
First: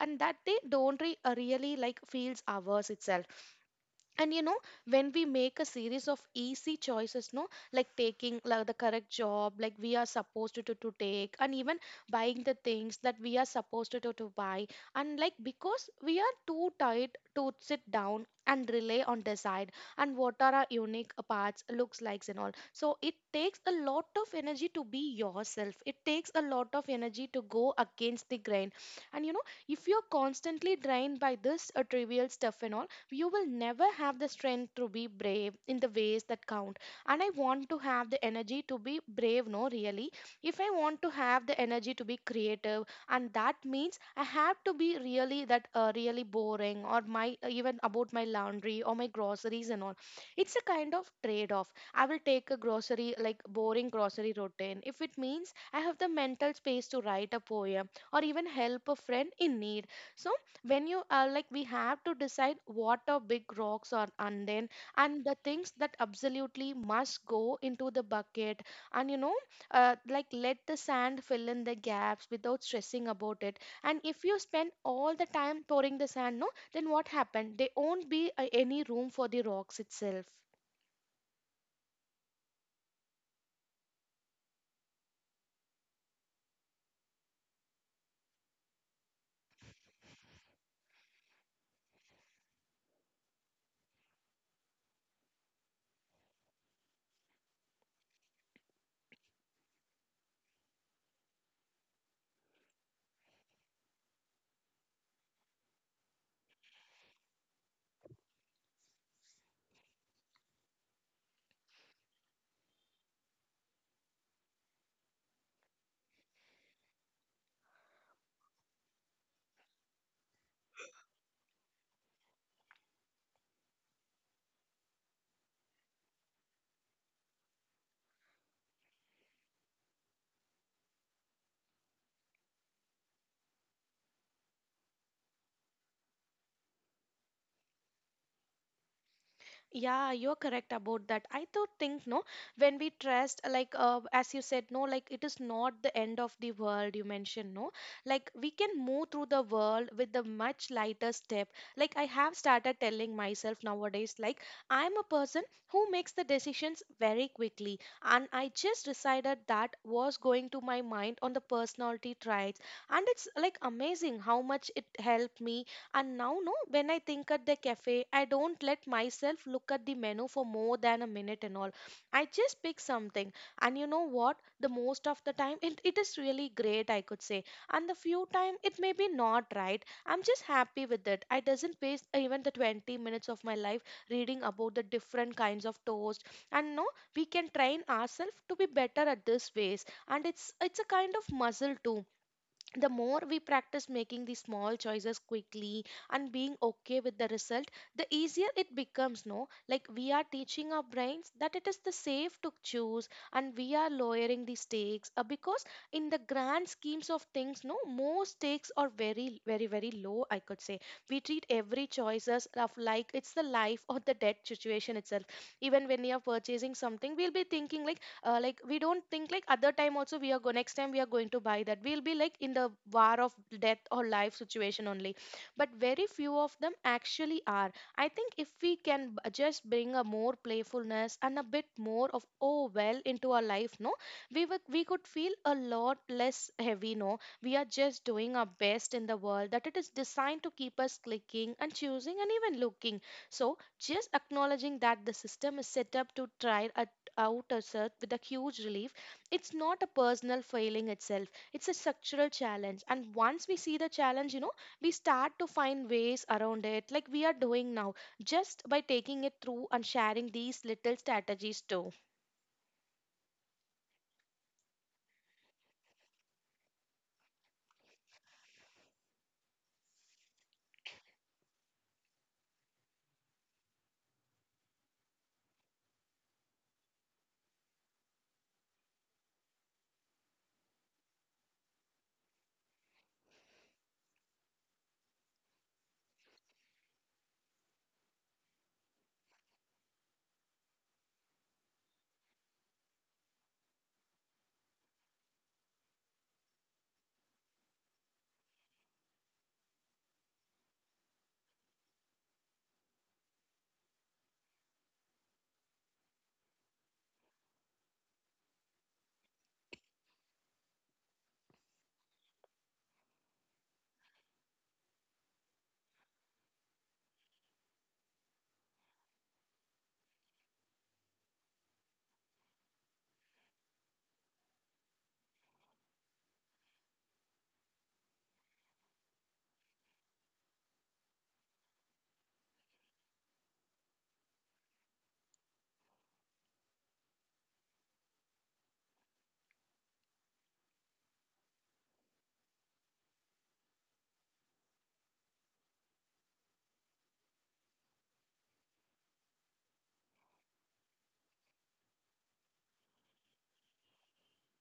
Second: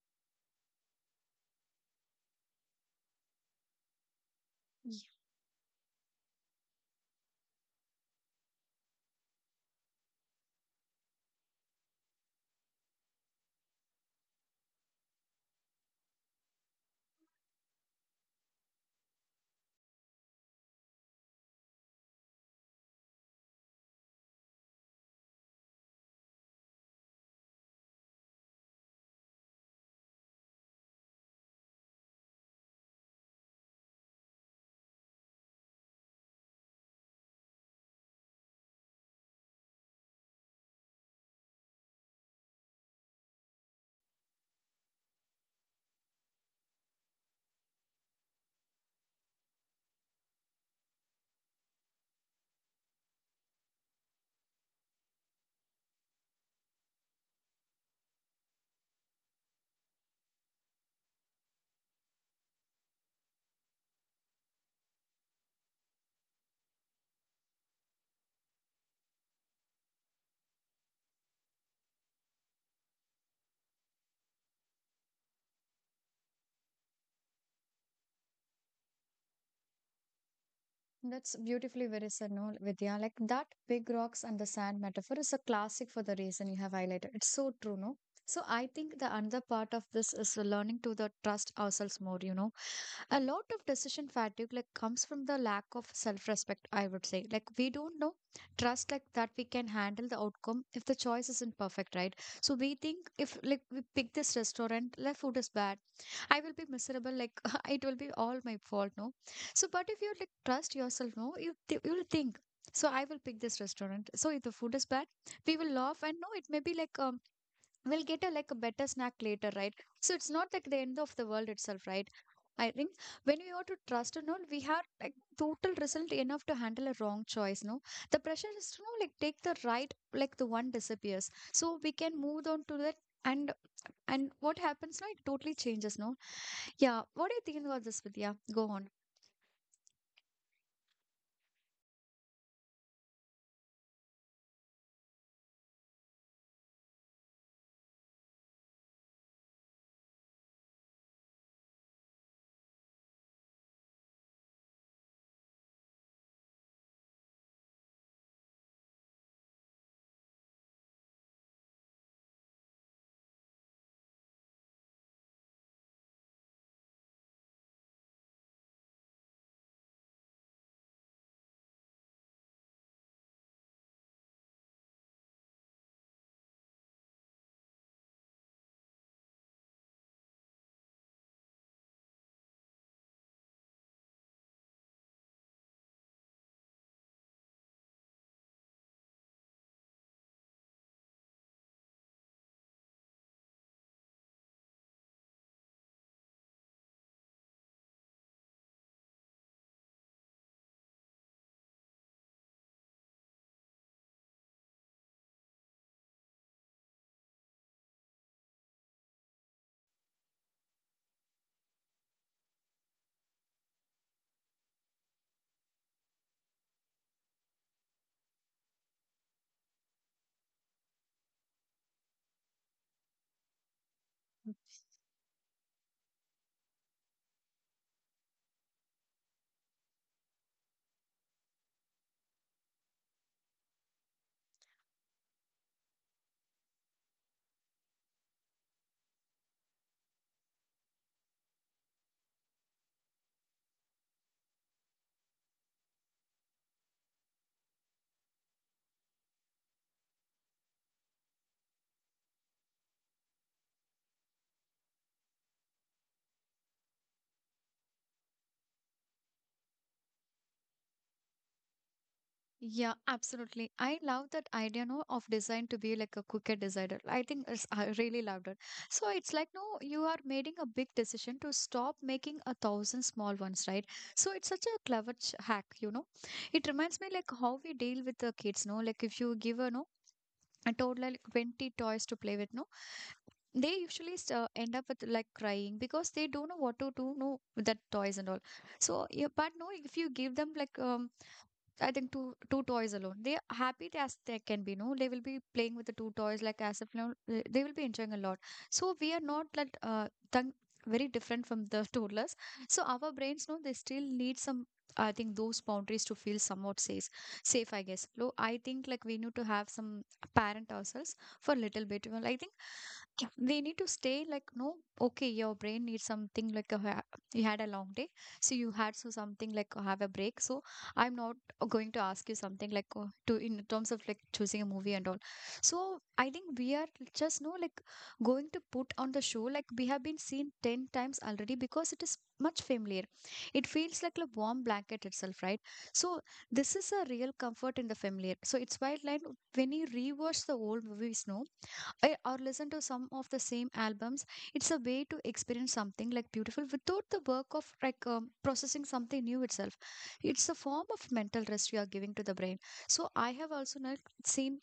S2: and that they don't really like feels ours itself. And you know when we make a series of easy choices, no, like taking like the correct job like we are supposed to take, and even buying the things that we are supposed to buy, and like because we are too tired to sit down and rely on decide and what are our unique parts looks likes and all. So it takes a lot of energy to be yourself, it takes a lot of energy to go against the grain. And you know if you're constantly drained by this trivial stuff and all, you will never have the strength to be brave in the ways that count. And I want to have the energy to be brave, no, really. If I want to have the energy to be creative, and that means I have to be really that really boring or my even about my laundry or my groceries and all. It's a kind of trade off. I will take a grocery like boring grocery routine if it means I have the mental space to write a poem or even help a friend in need. So when you like we have to decide what are big rocks or and then and the things that absolutely must go into the bucket. And you know like let the sand fill in the gaps without stressing about it. And if you spend all the time pouring the sand, no, then what happened there won't be any room for the rocks itself.
S1: That's beautifully very said, no, Vidya. Like that big rocks and the sand metaphor is a classic for the reason you have highlighted. It's so true, no? So I think the another part of this is learning to the trust ourselves more, you know. A lot of decision fatigue like comes from the lack of self-respect I would say, like we don't know trust like that we can handle the outcome if the choice isn't perfect right. So we think if like we pick this restaurant like food is bad, I will be miserable like it will be all my fault no. So but if you like trust yourself no, you you'll think, so I will pick this restaurant so if the food is bad we will laugh and no it may be like we'll get a like a better snack later right. So it's not like the end of the world itself right. I think when we are to trust and all we have like total result enough to handle a wrong choice no, the pressure is to know like take the right like the one disappears so we can move on to that. And and what happens now it totally changes no. Yeah, what are you thinking about this Vidya? Go on.
S2: Yeah, you're correct about that. I do think, no, when we trust, like, as you said, no, like it is not the end of the world. You mentioned, no, like we can move through the world with a much lighter step. Like I have started telling myself nowadays, like I'm a person who makes the decisions very quickly, and I just decided that was going to my mind on the personality traits, and it's like amazing how much it helped me. And now, no, when I think at the cafe, I don't let myself look at the menu for more than a minute and all. I just pick something. And you know what? The most of the time, it is really great, I could say. And the few time, it may be not right. I'm just happy with it. I doesn't waste even the 20 minutes of my life reading about the different kinds of toast. And no, we can train ourselves to be better at this ways. And it's a kind of muscle too. The more we practice making these small choices quickly and being okay with the result, the easier it becomes, no, like we are teaching our brains that it is the safe to choose. And we are lowering the stakes because in the grand schemes of things, no, more stakes are very very very low, I could say. We treat every choices of like it's the life or the death situation itself. Even when we are purchasing something, we'll be thinking like we don't think like other time also we are go next time we are going to buy that we'll be like in the war of death or life situation only. But very few of them actually are. I think if we can just bring a more playfulness and a bit more of oh well into our life, no, we could feel a lot less heavy, no, we are just doing our best in the world that it is designed to keep us clicking and choosing and even looking. So just acknowledging that the system is set up to try out ourselves with a huge relief, it's not a personal failing itself. It's a structural challenge. And once we see the challenge, you know, we start to find ways around it, like we are doing now, just by taking it through and sharing these little strategies too.
S1: Yeah, absolutely. I love that idea, no, of design to be like a quicker designer. I think it's, I really loved it. So it's like, no, you are making a big decision to stop making a thousand small ones, right? So it's such a clever hack, you know. It reminds me like how we deal with the kids, no, like if you give a no a toddler like 20 toys to play with, no, they usually end up with like crying because they don't know what to do no with that toys and all. So yeah, but no if you give them like I think two toys alone. They are happy as they can be. No, they will be playing with the two toys like as if you know, they will be enjoying a lot. So we are not like tongue, very different from the toddlers. So our brains, no, they still need some. I think those boundaries to feel somewhat safe. Safe, I guess. No, I think like we need to have some parent ourselves for a little bit. Well, I think they need to stay like no okay your brain needs something like a, ha- you had a long day so you had so something like have a break. So I'm not going to ask you something like to in terms of like choosing a movie and all. So I think we are just no like going to put on the show like we have been seen 10 times already because it is much familiar, it feels like a warm blanket itself right. So this is a real comfort in the familiar so it's why like when you rewatch the old movies no, eh, or listen to some of the same albums, it's a way to experience something like beautiful without the work of like processing something new itself. It's a form of mental rest you are giving to the brain. So I have also not seen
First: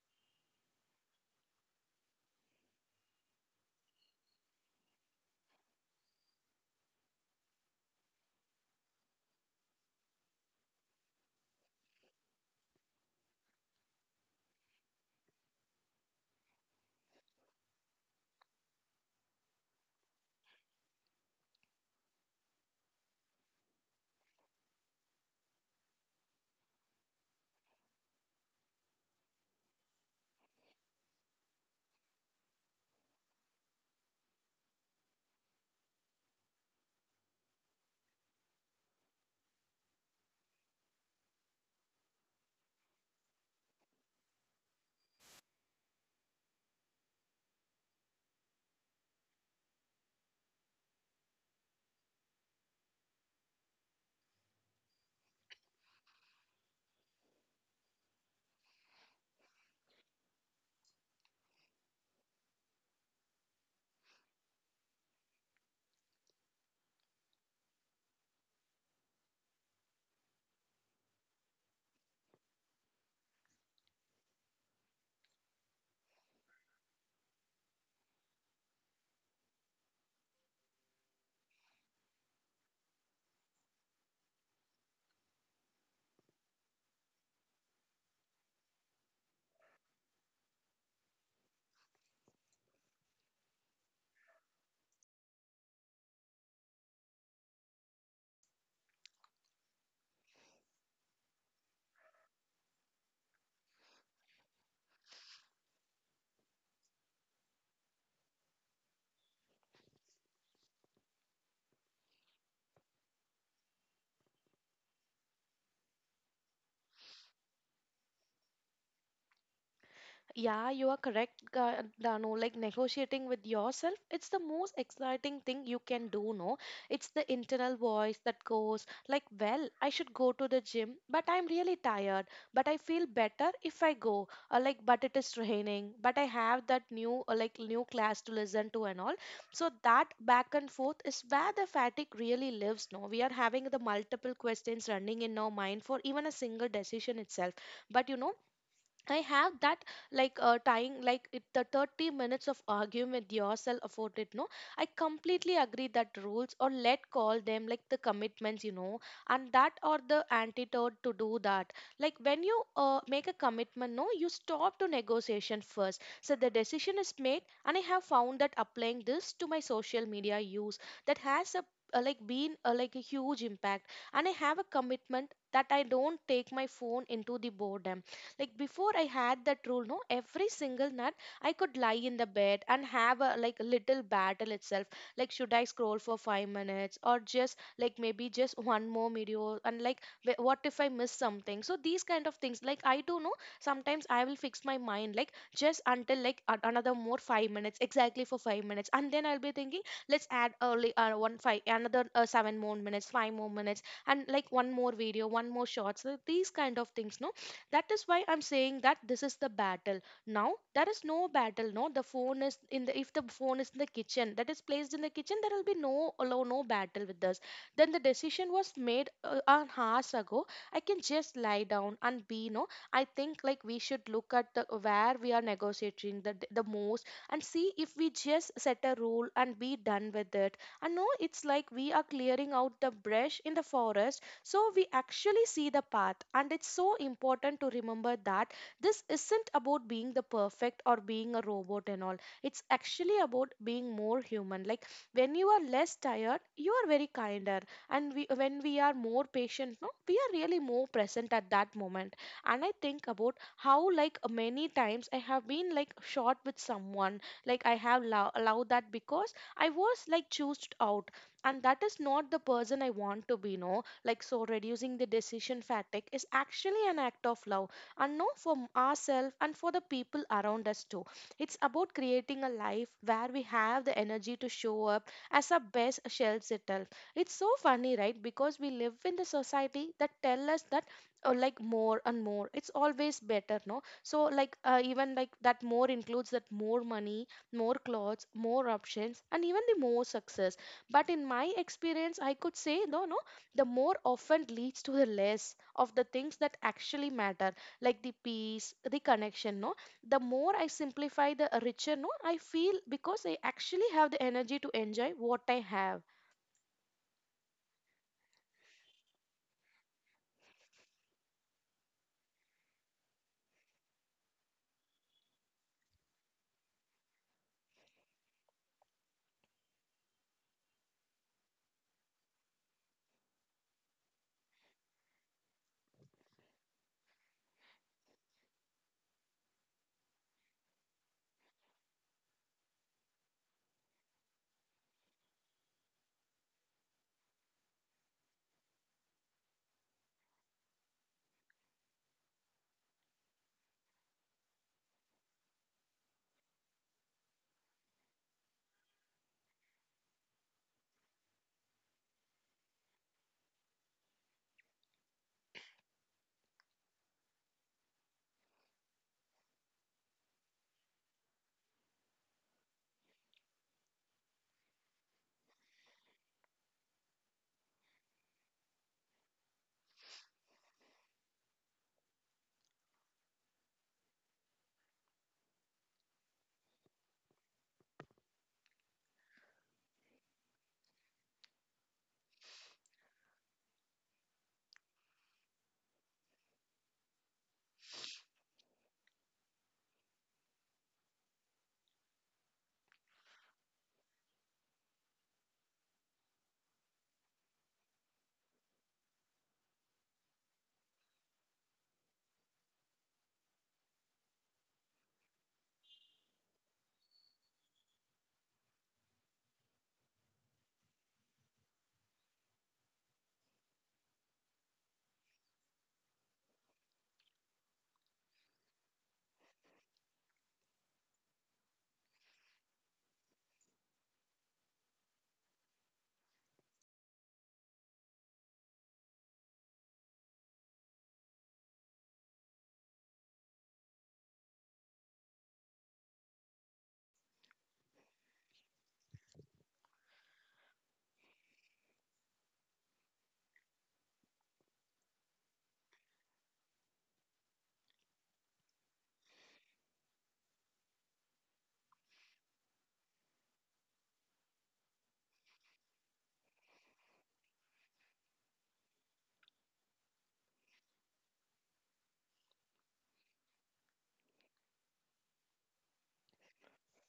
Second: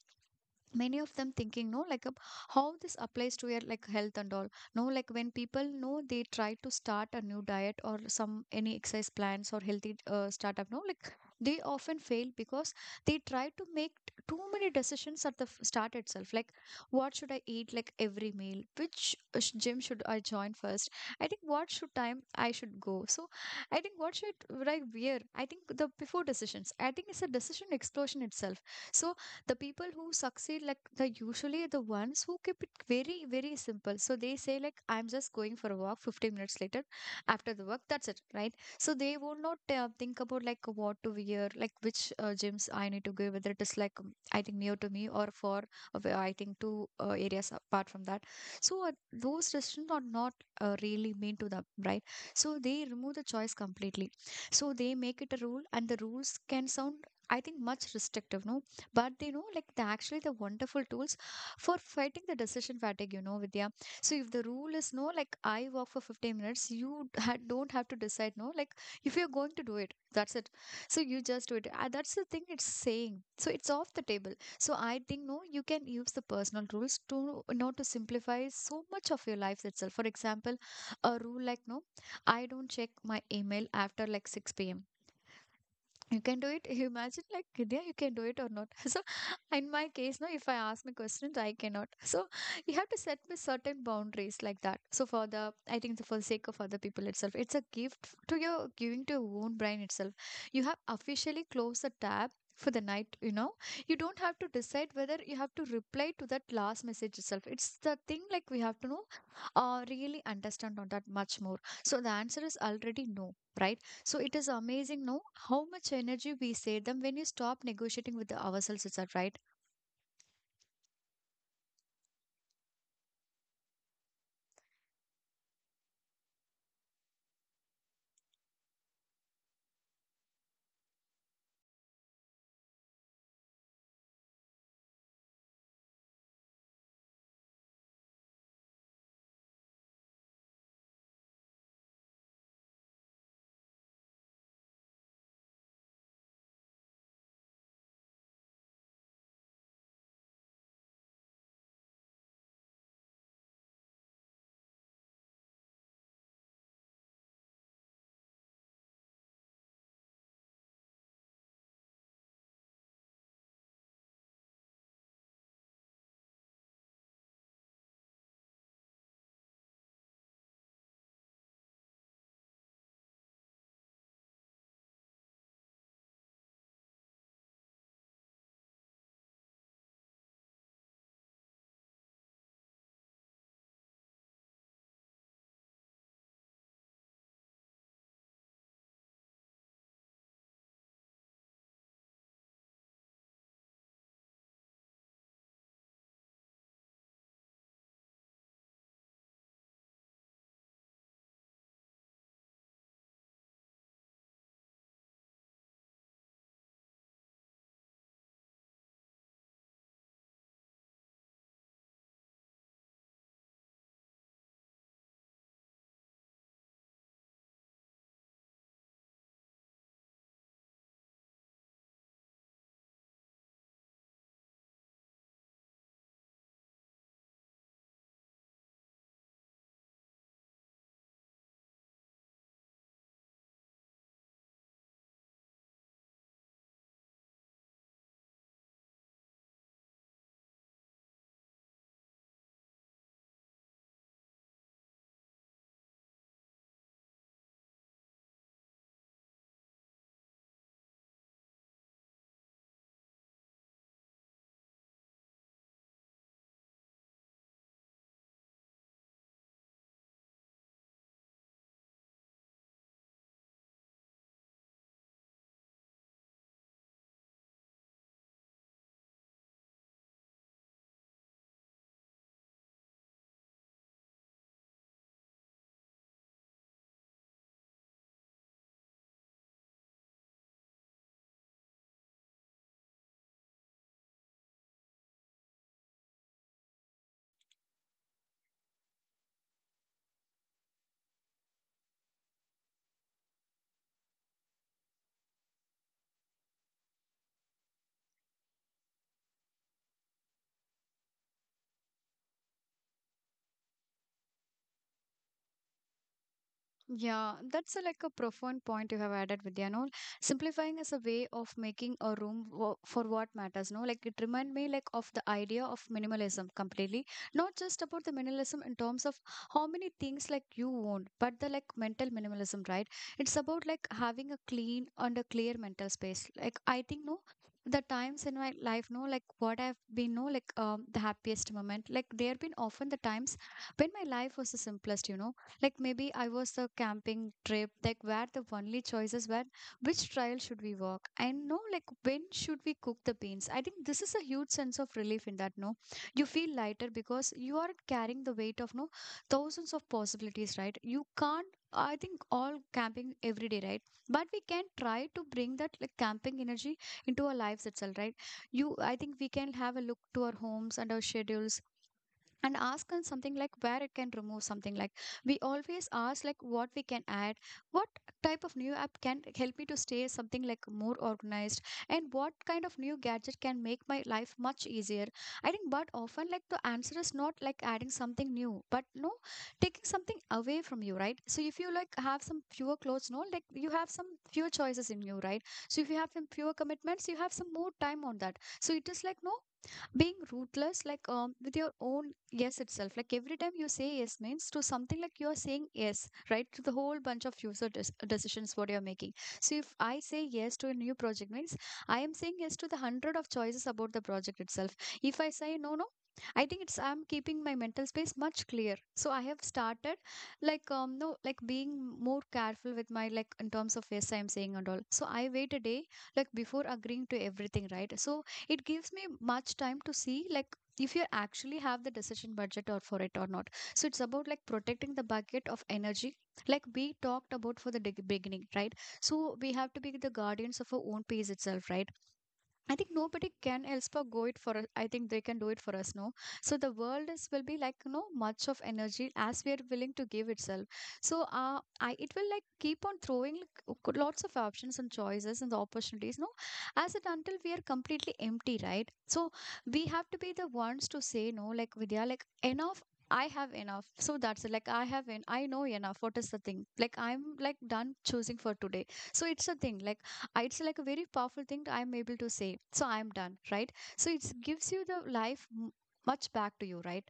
S1: many of them thinking no like how this applies to your like health and all, no like when people know they try to start a new diet or some any exercise plans or healthy startup no like, they often fail because they try to make too many decisions at the start itself like what should I eat like every meal, which gym should I join first, I think what should time I should go, so I think what should would I wear, I think the before decisions, I think it's a decision explosion itself. So the people who succeed like the usually the ones who keep it very very simple, so they say like I'm just going for a walk 15 minutes later after the work that's it right. So they will not think about like what to wear, like which gyms I need to go, whether it is like I think near to me or for where I think two areas apart from that. So those restrictions are not really mean to them right. So they remove the choice completely, so they make it a rule and the rules can sound I think much restrictive no, but you know, like the, actually the wonderful tools for fighting the decision fatigue, you know, Vidya. So if the rule is no, like I walk for 15 minutes, you don't have to decide no. Like if you're going to do it, that's it. So you just do it. That's the thing it's saying. So it's off the table. So I think no, you can use the personal rules to you know to simplify so much of your life itself. For example, a rule like no, I don't check my email after like 6 p.m. You can do it. You imagine like Vidya, you can do it or not so in my case no, if I ask my questions I cannot so you have to set me certain boundaries like that. So for the I think for the sake of other people itself, it's a gift to your giving to your own brain itself. You have officially closed the tab for the night, you know, you don't have to decide whether you have to reply to that last message itself. It's the thing like we have to know, really understand on that much more. So the answer is already no, right? So it is amazing, no, how much energy we save them when you stop negotiating with ourselves, is right?
S2: Yeah, you are correct, Dano. Like negotiating with yourself, it's the most exciting thing you can do, no? It's the internal voice that goes, like, well, I should go to the gym, but I'm really tired, but I feel better if I go, or like, but it is raining, but I have that new, or like, new class to listen to and all. So that back and forth is where the fatigue really lives, no? We are having the multiple questions running in our mind for even a single decision itself. But you know, I have that like tying like it, the 30 minutes of arguing with yourself afforded, no, I completely agree that rules, or let call them like the commitments, you know, and that are the antidote to do that. Like when you make a commitment, no, you stop to negotiation first, so the decision is made. And I have found that applying this to my social media use, that has a like a huge impact. And I have a commitment that I don't take my phone into the boredom. Like before I had that rule, no, every single night I could lie in the bed and have a like little battle itself, like should I scroll for 5 minutes or just like maybe just one more video, and like what if I miss something? So these kind of things like I do know sometimes I will fix my mind like just until like another more 5 minutes, exactly for 5 minutes, and then I'll be thinking let's add early, 1 5 another, 7 more minutes, 5 more minutes, and like one more video, one more shot. So these kind of things, no, that is why I'm saying that this is the battle. Now there is no battle. No, the phone is in the if the phone is in the kitchen that is placed in the kitchen, there will be no allow no battle with this. Then the decision was made an hours ago. I can just lie down and be no. I think like we should look at the where we are negotiating the most and see if we just set a rule and be done with it. And no, it's like we are clearing out the brush in the forest, so we actually see the path. And it's so important to remember that this isn't about being the perfect or being a robot and all. It's actually about being more human. Like when you are less tired, you are very kinder, and we, when we are more patient, no, we are really more present at that moment. And I think about how like many times I have been like short with someone, like I have allowed that because I was like choosed out, and that is not the person I want to be, no, like so reducing the decision fatigue is actually an act of love, and not for ourselves and for the people around us too. It's about creating a life where we have the energy to show up as our best selves itself. It's so funny right because we live in the society that tell us that like more and more it's always better, no, so like even like that more includes that more money, more clothes, more options, and even the more success. But in my experience I could say though, no, the more often leads to the less of the things that actually matter, like the peace, the connection. No, the more I simplify, the richer. No, I feel because I actually have the energy to enjoy what I have.
S1: Yeah, that's a, like a profound point you have added, Vidya. No, simplifying is a way of making a room for what matters. No, like it remind me like of the idea of minimalism completely. Not just about the minimalism in terms of how many things like you own, but the like mental minimalism, right? It's about like having a clean and a clear mental space. Like I think no. The times in my life, no, like what I've been, no, like the happiest moment, like there have been often the times when my life was the simplest, you know, like maybe I was a camping trip, like where the only choices were which trail should we walk and no, like when should we cook the beans. I think this is a huge sense of relief in that. No, you feel lighter because you aren't carrying the weight of no thousands of possibilities, right? You can't. I think all camping every day, right? But we can try to bring that like camping energy into our lives itself, right? You, I think we can have a look to our homes and our schedules and ask them something like where it can remove something, like we always ask like what we can add, what type of new app can help me to stay something like more organized, and what kind of new gadget can make my life much easier. I think but often like the answer is not like adding something new but no, taking something away from you, right? So if you like have some fewer clothes, no, like you have some fewer choices in you, right? So if you have some fewer commitments you have some more time on that. So it is like no, being ruthless like with your own yes itself. Like every time you say yes means to something, like you're saying yes right to the whole bunch of decisions what you're making. So if I say yes to a new project means I am saying yes to the hundred of choices about the project itself. If I say no no, I think it's I'm keeping my mental space much clear. So I have started like no like being more careful with my like in terms of yes I'm saying and all, so I wait a day, like before agreeing to everything, right? So it gives me much time to see like if you actually have the decision budget or for it or not. So it's about like protecting the bucket of energy like we talked about for the beginning, right? So we have to be the guardians of our own pace itself, right? I think nobody can else for go it for us. I think they can do it for us, no? So the world is will be like, you know, much of energy as we are willing to give itself. So I it will like keep on throwing like, lots of options and choices and the opportunities, no? As it until we are completely empty, right? So we have to be the ones to say no, like Vidya, like enough. I have enough. So that's it. Like I have I know enough. What is the thing? Like I'm like done choosing for today. So it's a thing. Like it's like a very powerful thing that I'm able to say so I'm done, right? So it gives you the life much back to you, right?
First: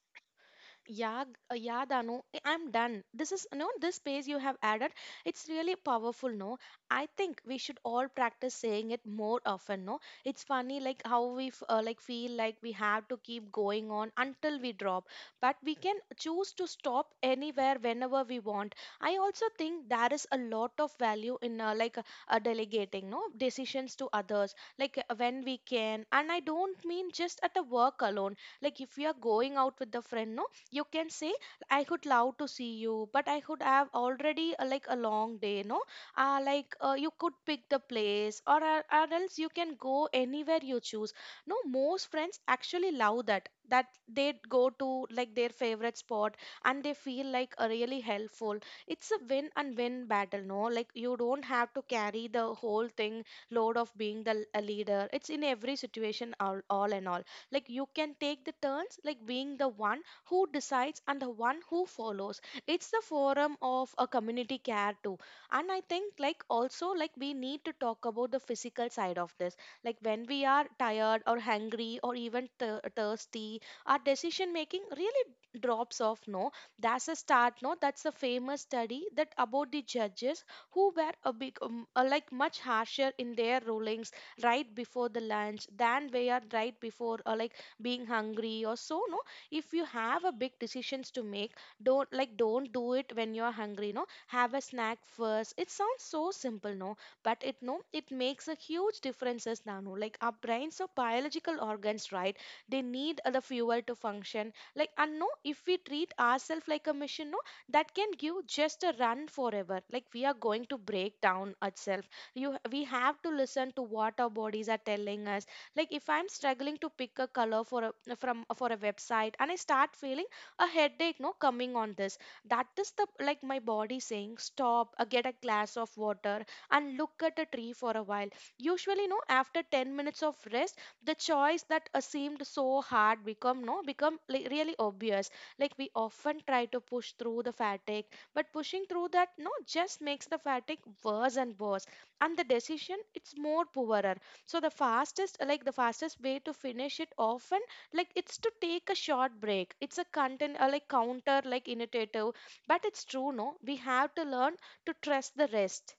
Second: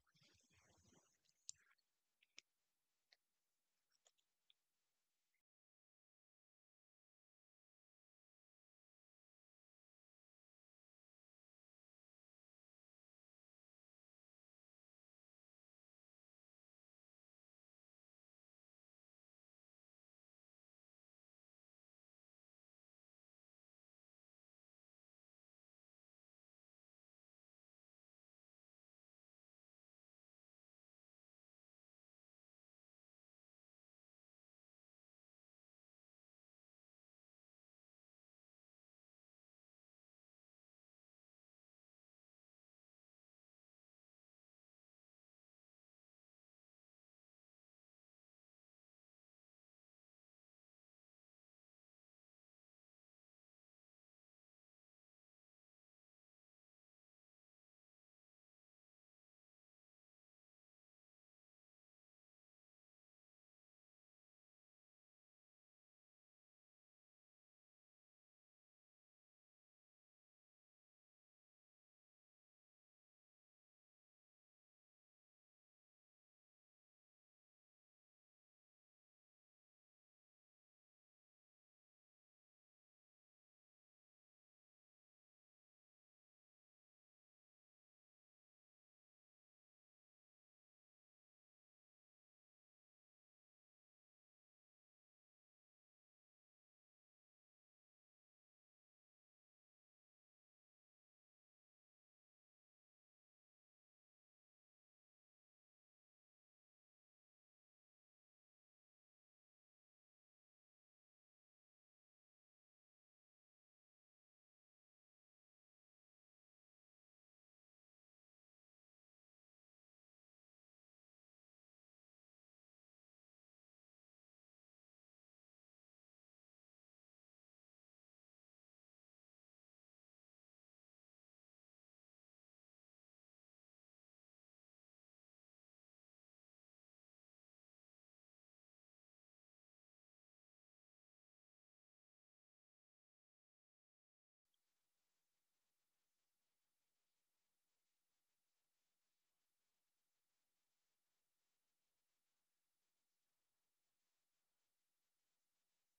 S2: Yeah, yeah, Danu, I'm done. This is, no, this page you have added, it's really powerful, no? I think we should all practice saying it more often, no? It's funny, like how like feel like we have to keep going on until we drop, but we can choose to stop anywhere whenever we want. I also think there is a lot of value in delegating, no? Decisions to others, like when we can, and I don't mean just at the work alone. Like if we are going out with the friend, no? You can say, I could love to see you, but I could have already like a long day, no? You could pick the place, or else you can go anywhere you choose. No, most friends actually love that they go to like their favorite spot and they feel like really helpful. It's a win and win battle, no? Like you don't have to carry the whole thing, load of being the a leader. It's in every situation, all and all. Like you can take the turns, like being the one who decides and the one who follows. It's the forum of a community care too. And I think like also like we need to talk about the physical side of this. Like when we are tired or hungry or even thirsty, our decision making really drops off, no? That's a start, no? That's a famous study that about the judges who were a big like much harsher in their rulings right before the lunch than they are right before like being hungry or so, no? If you have a big decisions to make, don't do it when you're hungry, no? Have a snack first. It sounds so simple, no? But it, no, it makes a huge differences nano. Like our brains are biological organs, right? They need the fuel to function, like. And no, if we treat ourselves like a machine, no, that can give just a run forever, like, we are going to break down ourselves. You, we have to listen to what our bodies are telling us. Like if I'm struggling to pick a color for a from for a website and I start feeling a headache, no, coming on this, that is the like my body saying stop, get a glass of water and look at a tree for a while. Usually, no, after 10 minutes of rest, the choice that seemed so hard become, no, become like really obvious. Like we often try to push through the fatigue, but pushing through that, no, just makes the fatigue worse and worse, and the decision it's more poorer. So the fastest, like the fastest way to finish it often, like, it's to take a short break. It's a content, like counter like innovative, but it's true, no, we have to learn to trust the rest.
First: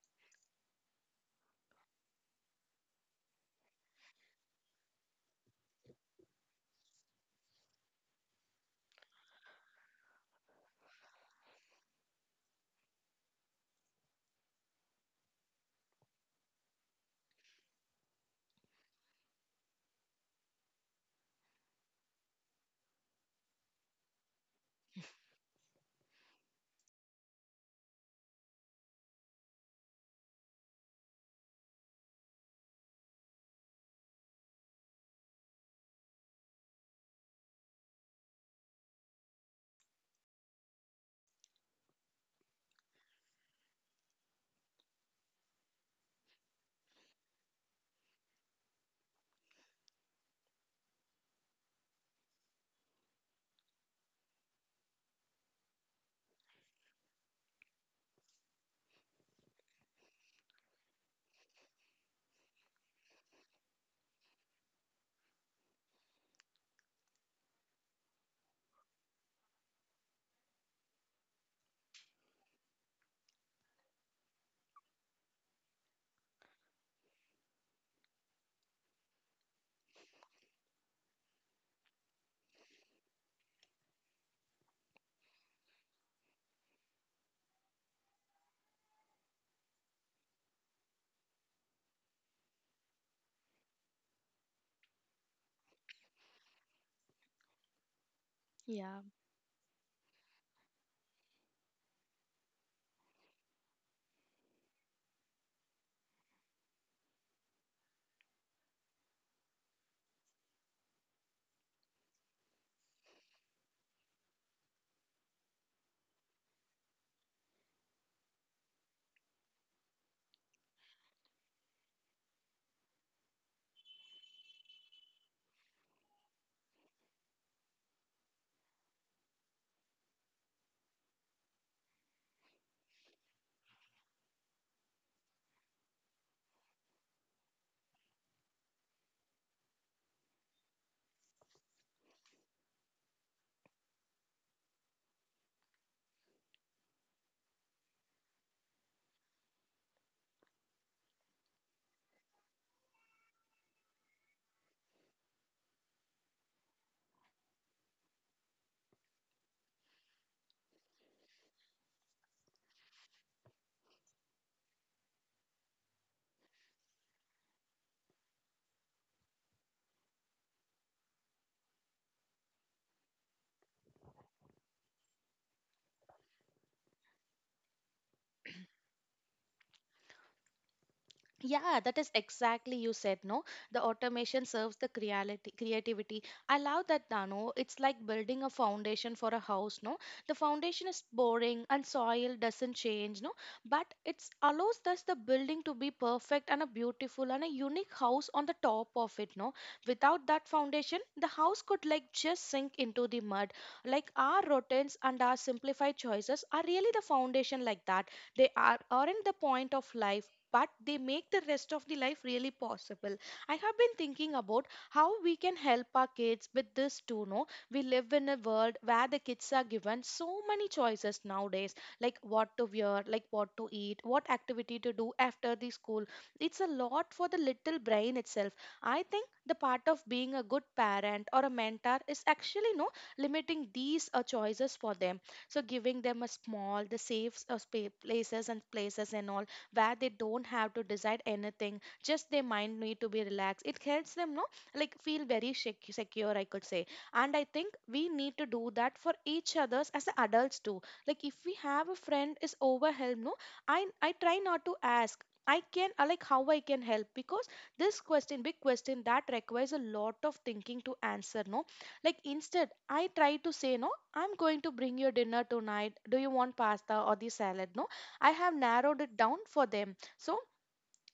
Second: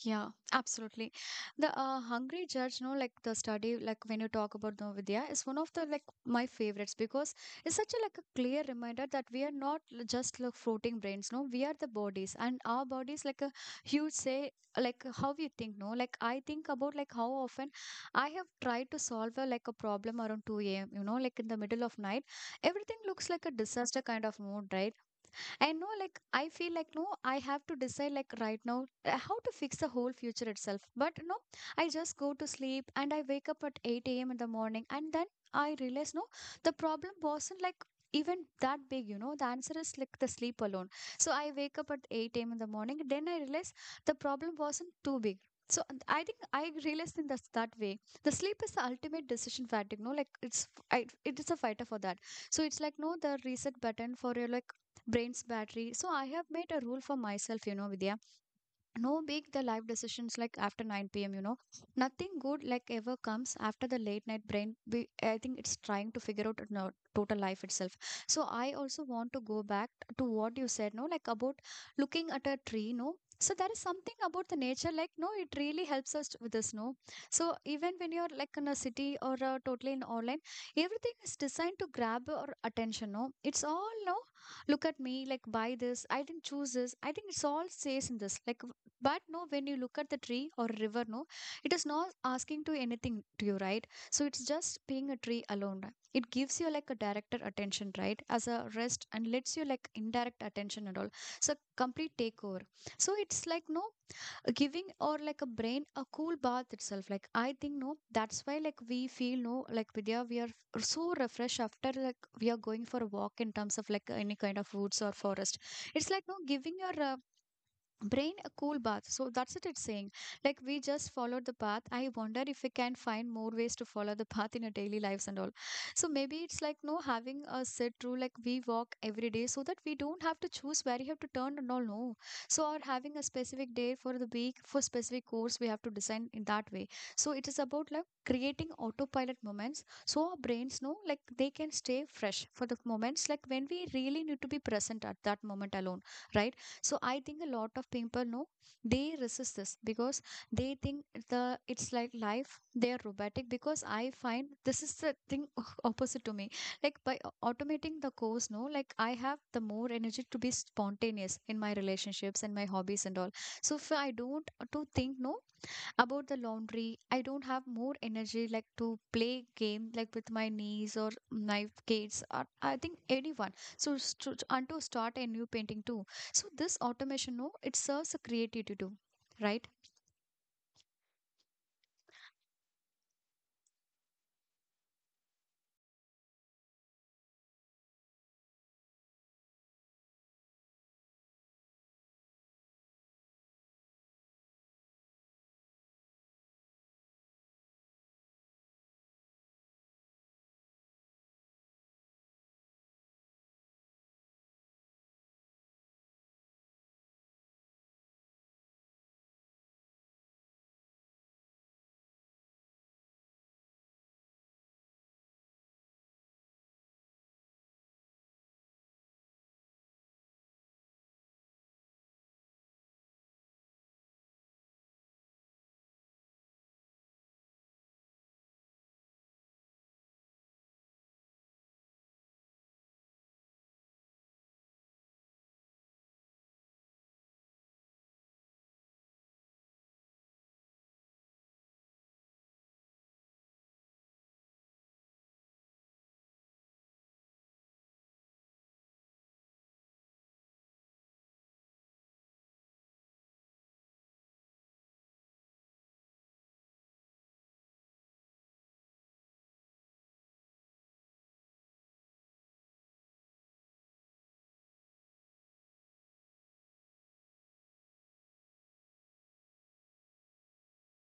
S1: Yeah, absolutely. The Hungry Judge, no, like the study, like when you talk about Novidya, is one of the like my favorites because it's such a like a clear reminder that we are not just like floating brains, no, we are the bodies, and our bodies like a huge say like how we think, no, like I think about like how often I have tried to solve a, like a problem around 2 a.m. You know, like in the middle of night, everything looks like a disaster kind of mood, right? I know, like, I feel like, no, I have to decide, like, right now, how to fix the whole future itself. But, no, I just go to sleep and I wake up at 8 a.m. in the morning. And then I realize, no, the problem wasn't like even that big, you know, the answer is like the sleep alone. So I wake up at 8 a.m. in the morning. Then I realize the problem wasn't too big. So and I think I realized in this, that way. The sleep is the ultimate decision fatigue, no? Like it's I, it is a fighter for that. So it's like no the reset button for your like brain's battery. So I have made a rule for myself, you know, Vidya, no big the life decisions like after 9 p.m., you know, nothing good like ever comes after the late night brain we, I think it's trying to figure out no, total life itself. So I also want to go back to what you said no like about looking at a tree, no. So there is something about the nature like no it really helps us with this, no. So even when you're like in a city or totally in online, everything is designed to grab our attention, no. It's all no, look at me like buy this I didn't choose this I think it's all says in this like, but no when you look at the tree or river, no, it is not asking to anything to you, right? So it's just being a tree alone. It gives you like a directed attention, right, as a
S2: Yeah.
S1: rest and lets you like indirect attention and all. So complete takeover. So it's like no giving or like a brain a cool bath itself, like I think no that's why like we feel no like Vidya we are so refreshed after like we are going for a walk in terms of like any kind of woods or forest. It's like no giving your brain a cool bath. So that's what it's saying. Like we just followed the path. I wonder if we can find more ways to follow the path in our daily lives and all. So maybe it's like no having a set rule like we walk every day so that we don't have to choose where you have to turn and all, no. So or having a specific day for the week for specific course we have to design in that way. So it is about like creating autopilot moments so our brains know like they can stay fresh for the moments like when we really need to be present at that moment alone, right? So I think a lot of people know they resist this because they think the it's like life they are robotic because I find this is the thing opposite to me. Like by automating the course, no, like I have the more energy to be spontaneous in my relationships and my hobbies and all. So if I don't to think no about the laundry, I don't have more energy like to play game like with my niece or my kids or I think anyone. So and to start a new painting too. So this automation, no, it serves a creativity too, right?
S2: Yeah, that is exactly you said, no? The automation serves the creality, creativity. I love that, Dano. It's like building a foundation for a house, no? The foundation is boring and soil doesn't change, no? But it allows thus the building to be perfect and a beautiful and a unique house on the top of it, no? Without that foundation, the house could like just sink into the mud. Like our routines and our simplified choices are really the foundation like that. They are aren't the point of life, but they make the rest of the life really possible. I have been thinking about how we can help our kids with this too. No, we live in a world where the kids are given so many choices nowadays, like what to wear, like what to eat, what activity to do after the school. It's a lot for the little brain itself. I think the part of being a good parent or a mentor is actually, no, limiting these choices for them, so giving them a small the safe places and places and all, where they don't have to decide anything, just their mind need to be relaxed. It helps them, no, like feel very secure, I could say. And I think we need to do that for each others as the adults too. Like if we have a friend is overwhelmed, no, I try not to ask I can like how I can help, because this question, big question, that requires a lot of thinking to answer. No, like instead, I try to say, no, I'm going to bring your dinner tonight. Do you want pasta or the salad? No, I have narrowed it down for them. So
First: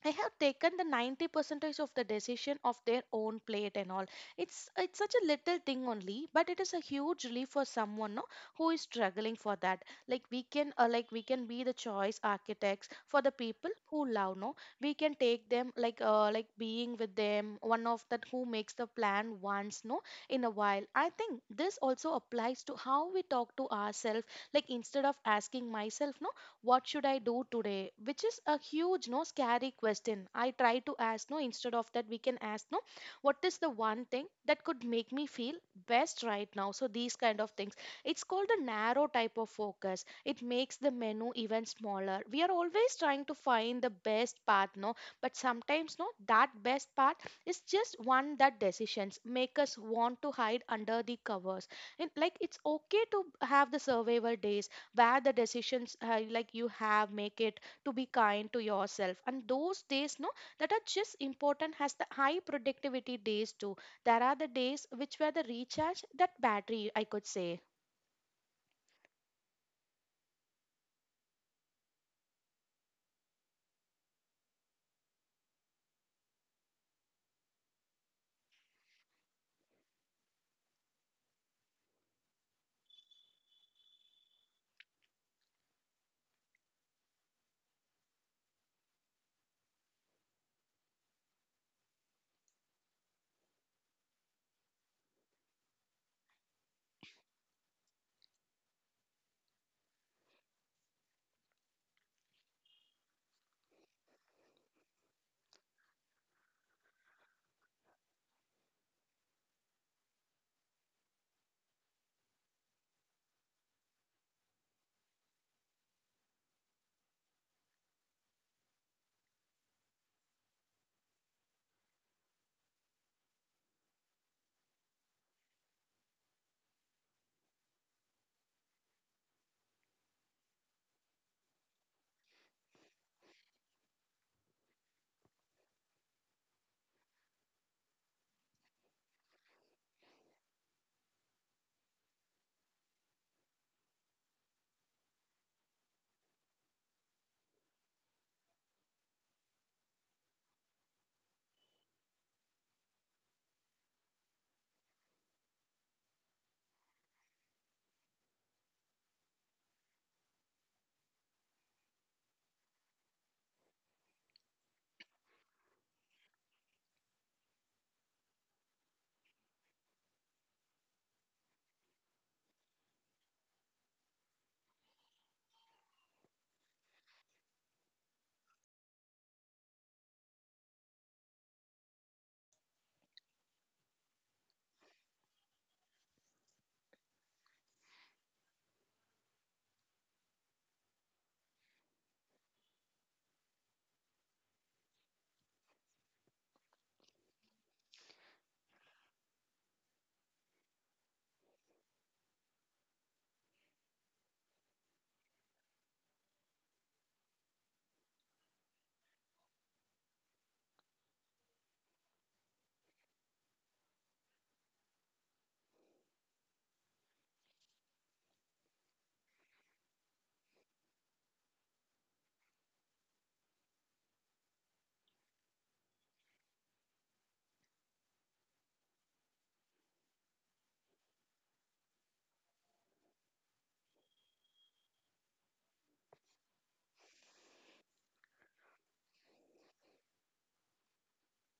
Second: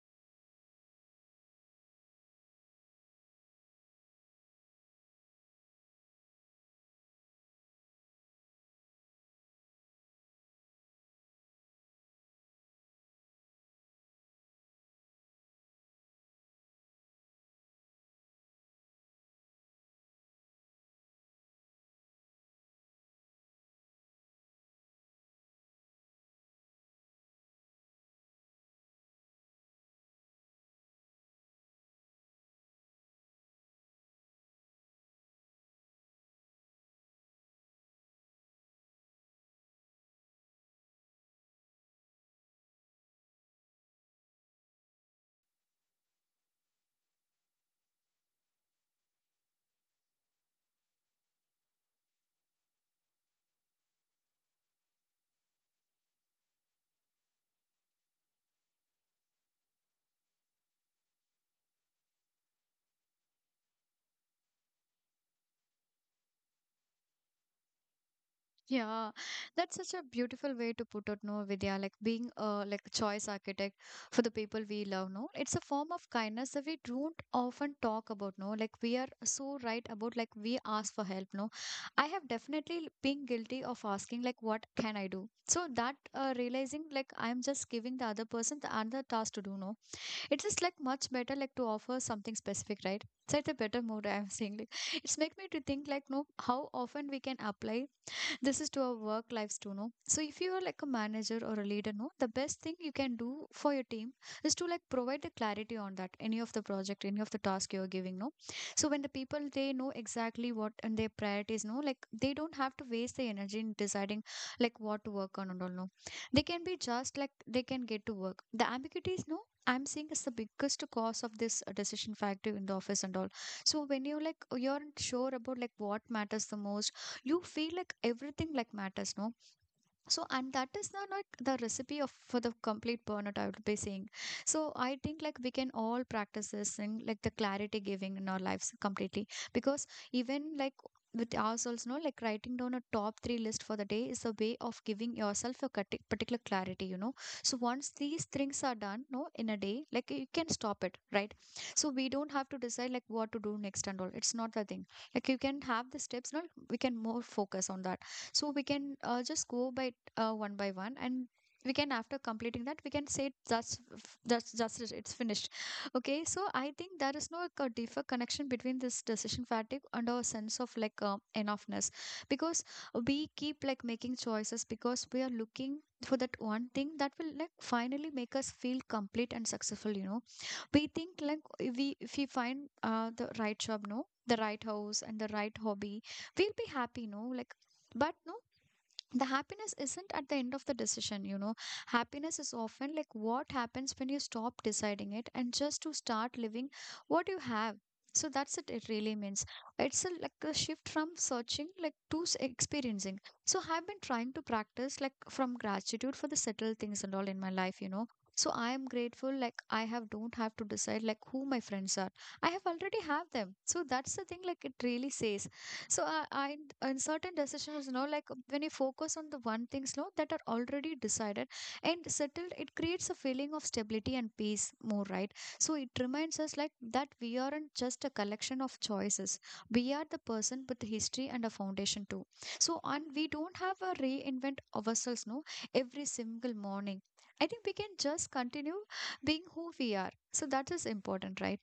S2: I have taken the 90 percentage of the decision of their own plate and all. It's such a little thing only, but it is a huge relief for someone, no, who is struggling for that. Like we can we can be the choice architects for the people who love, no. We can take them like being with them, one of that who makes the plan once, no, in a while. I think this also applies to how we talk to ourselves. Like instead of asking myself, no, what should I do today? Which is a huge, no, scary question. I try to ask, no, instead of that, we can ask, no, what is the one thing that could make me feel best right now? So these kind of things. It's called a narrow type of focus. It makes the menu even smaller. We are always trying to find the best path, no, but sometimes, no, that best path is just one that decisions make us want to hide under the covers. And like it's okay to have the survival days where the decisions, like you have make it, to be kind to yourself. And those days, no, that are just important has the high productivity days too. There are the days which were the recharge that battery, I could say.
S1: Yeah, that's such a beautiful way to put it, no, Vidya. Like being a like a choice architect for the people we love, no. It's a form of kindness that we don't often talk about, no. Like we are so right about like we ask for help, no. I have definitely been guilty of asking like what can I do? So that realizing like I'm just giving the other person the another task to do, no. It's just like much better like to offer something specific, right? So It's a better mood. I'm saying. Like, it's make me to think like no how often we can apply this is to our work lives too, no. So if you are like a manager or a leader, no, the best thing you can do for your team is to like provide the clarity on that any of the project any of the task you're giving, no. So when the people they know exactly what and their priorities, no, like they don't have to waste the energy in deciding like what to work on and all, no. They can be just like they can get to work the ambiguities, no, I'm seeing is the biggest cause of this decision factor in the office and all. So when you like you're not sure about like what matters the most, you feel like everything like matters, no. So and that is not like the recipe of for the complete burnout, I would be saying. So I think like we can all practice this thing like the clarity giving in our lives completely, because even like with ourselves, no, like writing down a top three list for the day is a way of giving yourself a particular clarity, you know. So once these things are done, no, in a day like you can stop it, right? So we don't have to decide like what to do next and all, it's not the thing. Like you can have the steps, no, we can more focus on that. So we can just go by one by one, and we can after completing that we can say that's just it, it's finished. Okay, so I think there is no like, a deeper connection between this decision fatigue and our sense of like enoughness, because we keep like making choices because we are looking for that one thing that will like finally make us feel complete and successful, you know. We think like if we find the right job, no, the right house and the right hobby, we'll be happy, no, like, but no, the happiness isn't at the end of the decision, you know. Happiness is often like what happens when you stop deciding it and just to start living what you have. So that's it, it really means it's a, like a shift from searching like to experiencing. So I've been trying to practice like from gratitude for the settled things and all in my life, you know. So I am grateful like I have don't have to decide like who my friends are, I have already have them, so that's the thing like it really says. So I in certain decisions, you know, like when you focus on the one things, you know, that are already decided and settled, it creates a feeling of stability and peace more, right? So it reminds us like that we aren't just a collection of choices. We are the person with the history and a foundation too. So and we don't have a reinvent ourselves, no, every single morning. I think we can just continue being who we are. So that is important, right?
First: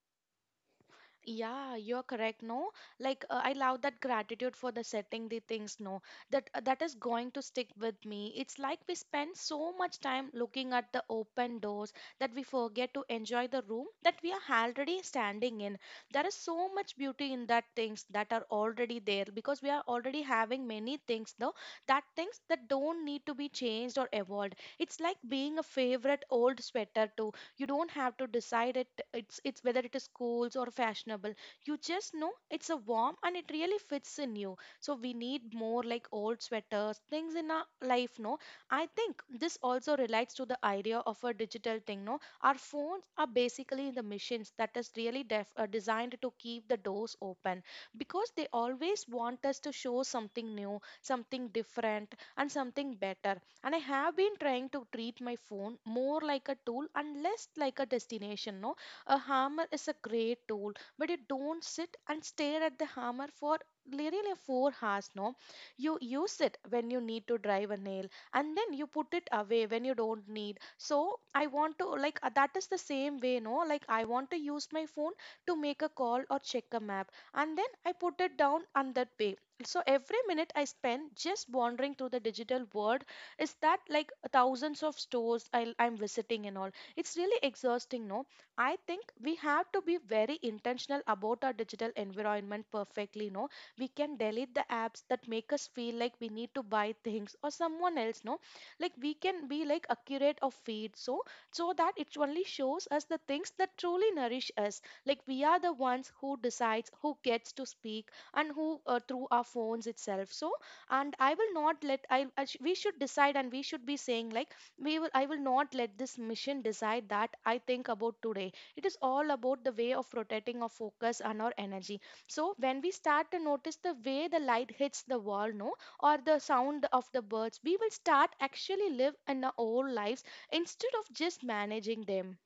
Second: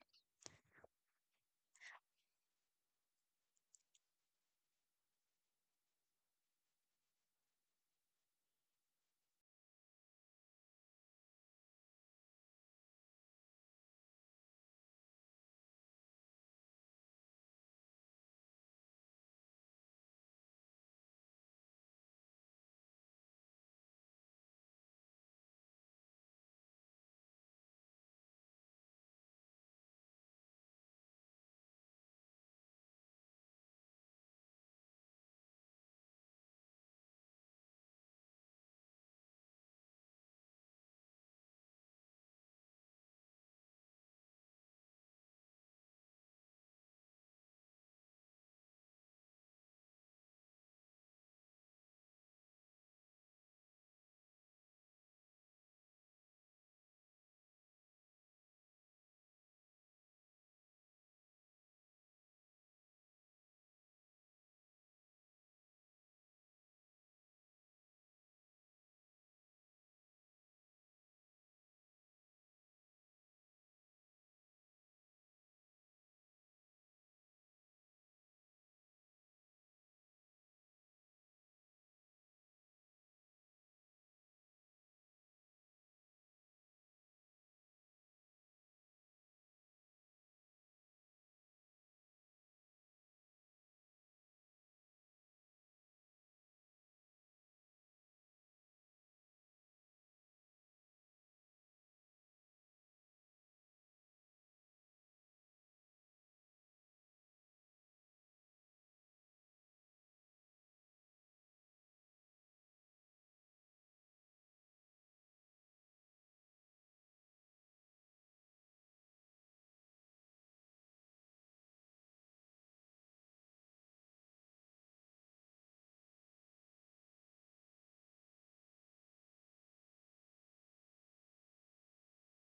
S2: Yeah, you're correct. No, like I love that gratitude for the setting the things. No, that is going to stick with me. It's like we spend so much time looking at the open doors that we forget to enjoy the room that we are already standing in. There is so much beauty in that things that are already there because we are already having many things. No, that things that don't need to be changed or evolved. It's like being a favorite old sweater too. You don't have to decide it, it's whether it is cool or fashionable. You just know it's a warm and it really fits in you. So we need more like old sweaters things in our life, no? I think this also relates to the idea of a digital thing, no? Our phones are basically the machines that is really designed to keep the doors open because they always want us to show something new, something different, and something better. And I have been trying to treat my phone more like a tool and less like a destination, no? A hammer is a great tool, but you don't sit and stare at the hammer for literally 4 hours, no? You use it when you need to drive a nail, and then you put it away when you don't need. So I want to like, that is the same way, no? Like I want to use my phone to make a call or check a map, and then I put it down on that way. So every minute I spend just wandering through the digital world is that like thousands of stores I'm visiting and all. It's really exhausting, no? I think we have to be very intentional about our digital environment perfectly, no? We can delete the apps that make us feel like we need to buy things or someone else, no? Like we can be like accurate of feed, so so that it only shows us the things that truly nourish us. Like we are the ones who decides who gets to speak and who through our phones itself. So and I will not let I we should decide and we should be saying, like, we will, I will not let this mission decide. That I think about today, it is all about the way of rotating our focus and our energy. So when we start to notice the way the light hits the wall, no, or the sound of the birds, we will start actually live in our own lives instead of just managing them.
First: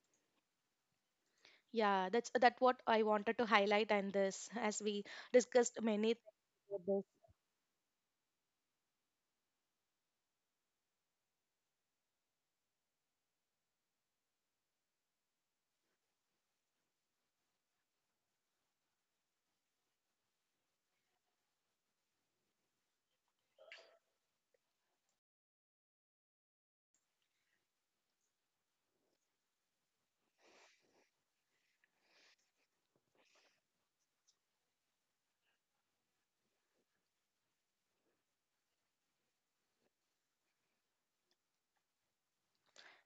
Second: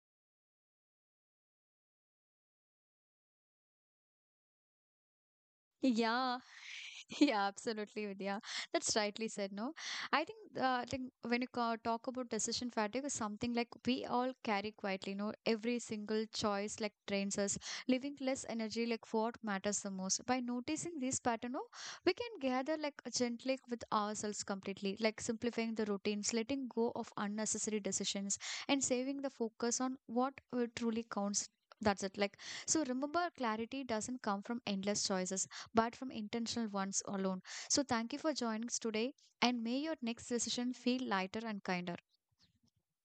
S2: Yeah, that's that what I wanted to highlight and this as we discussed many
S1: Yeah,
S2: things about this.
S1: yeah, absolutely, Vidya. That's rightly said, no? I think when you talk about decision fatigue, is something like we all carry quietly, no? Every single choice like drains us, leaving less energy like for what matters the most. By noticing this pattern, no, we can gather like gently with ourselves completely, like simplifying the routines, letting go of unnecessary decisions, and saving the focus on what truly counts. That's it. Like so remember clarity doesn't come from endless choices but from intentional ones alone. So thank you for joining us today and may your next decision feel lighter and kinder.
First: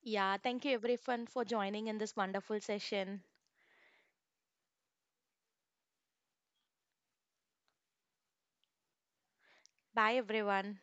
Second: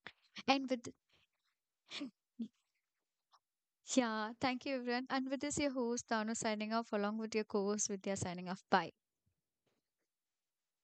S2: Yeah, thank
S1: And
S2: you
S1: with
S2: everyone for joining in this wonderful session.
S1: yeah, thank you everyone. And with this your host Danu signing off along with your co-host Vidya signing off. Bye.
S2: Bye everyone.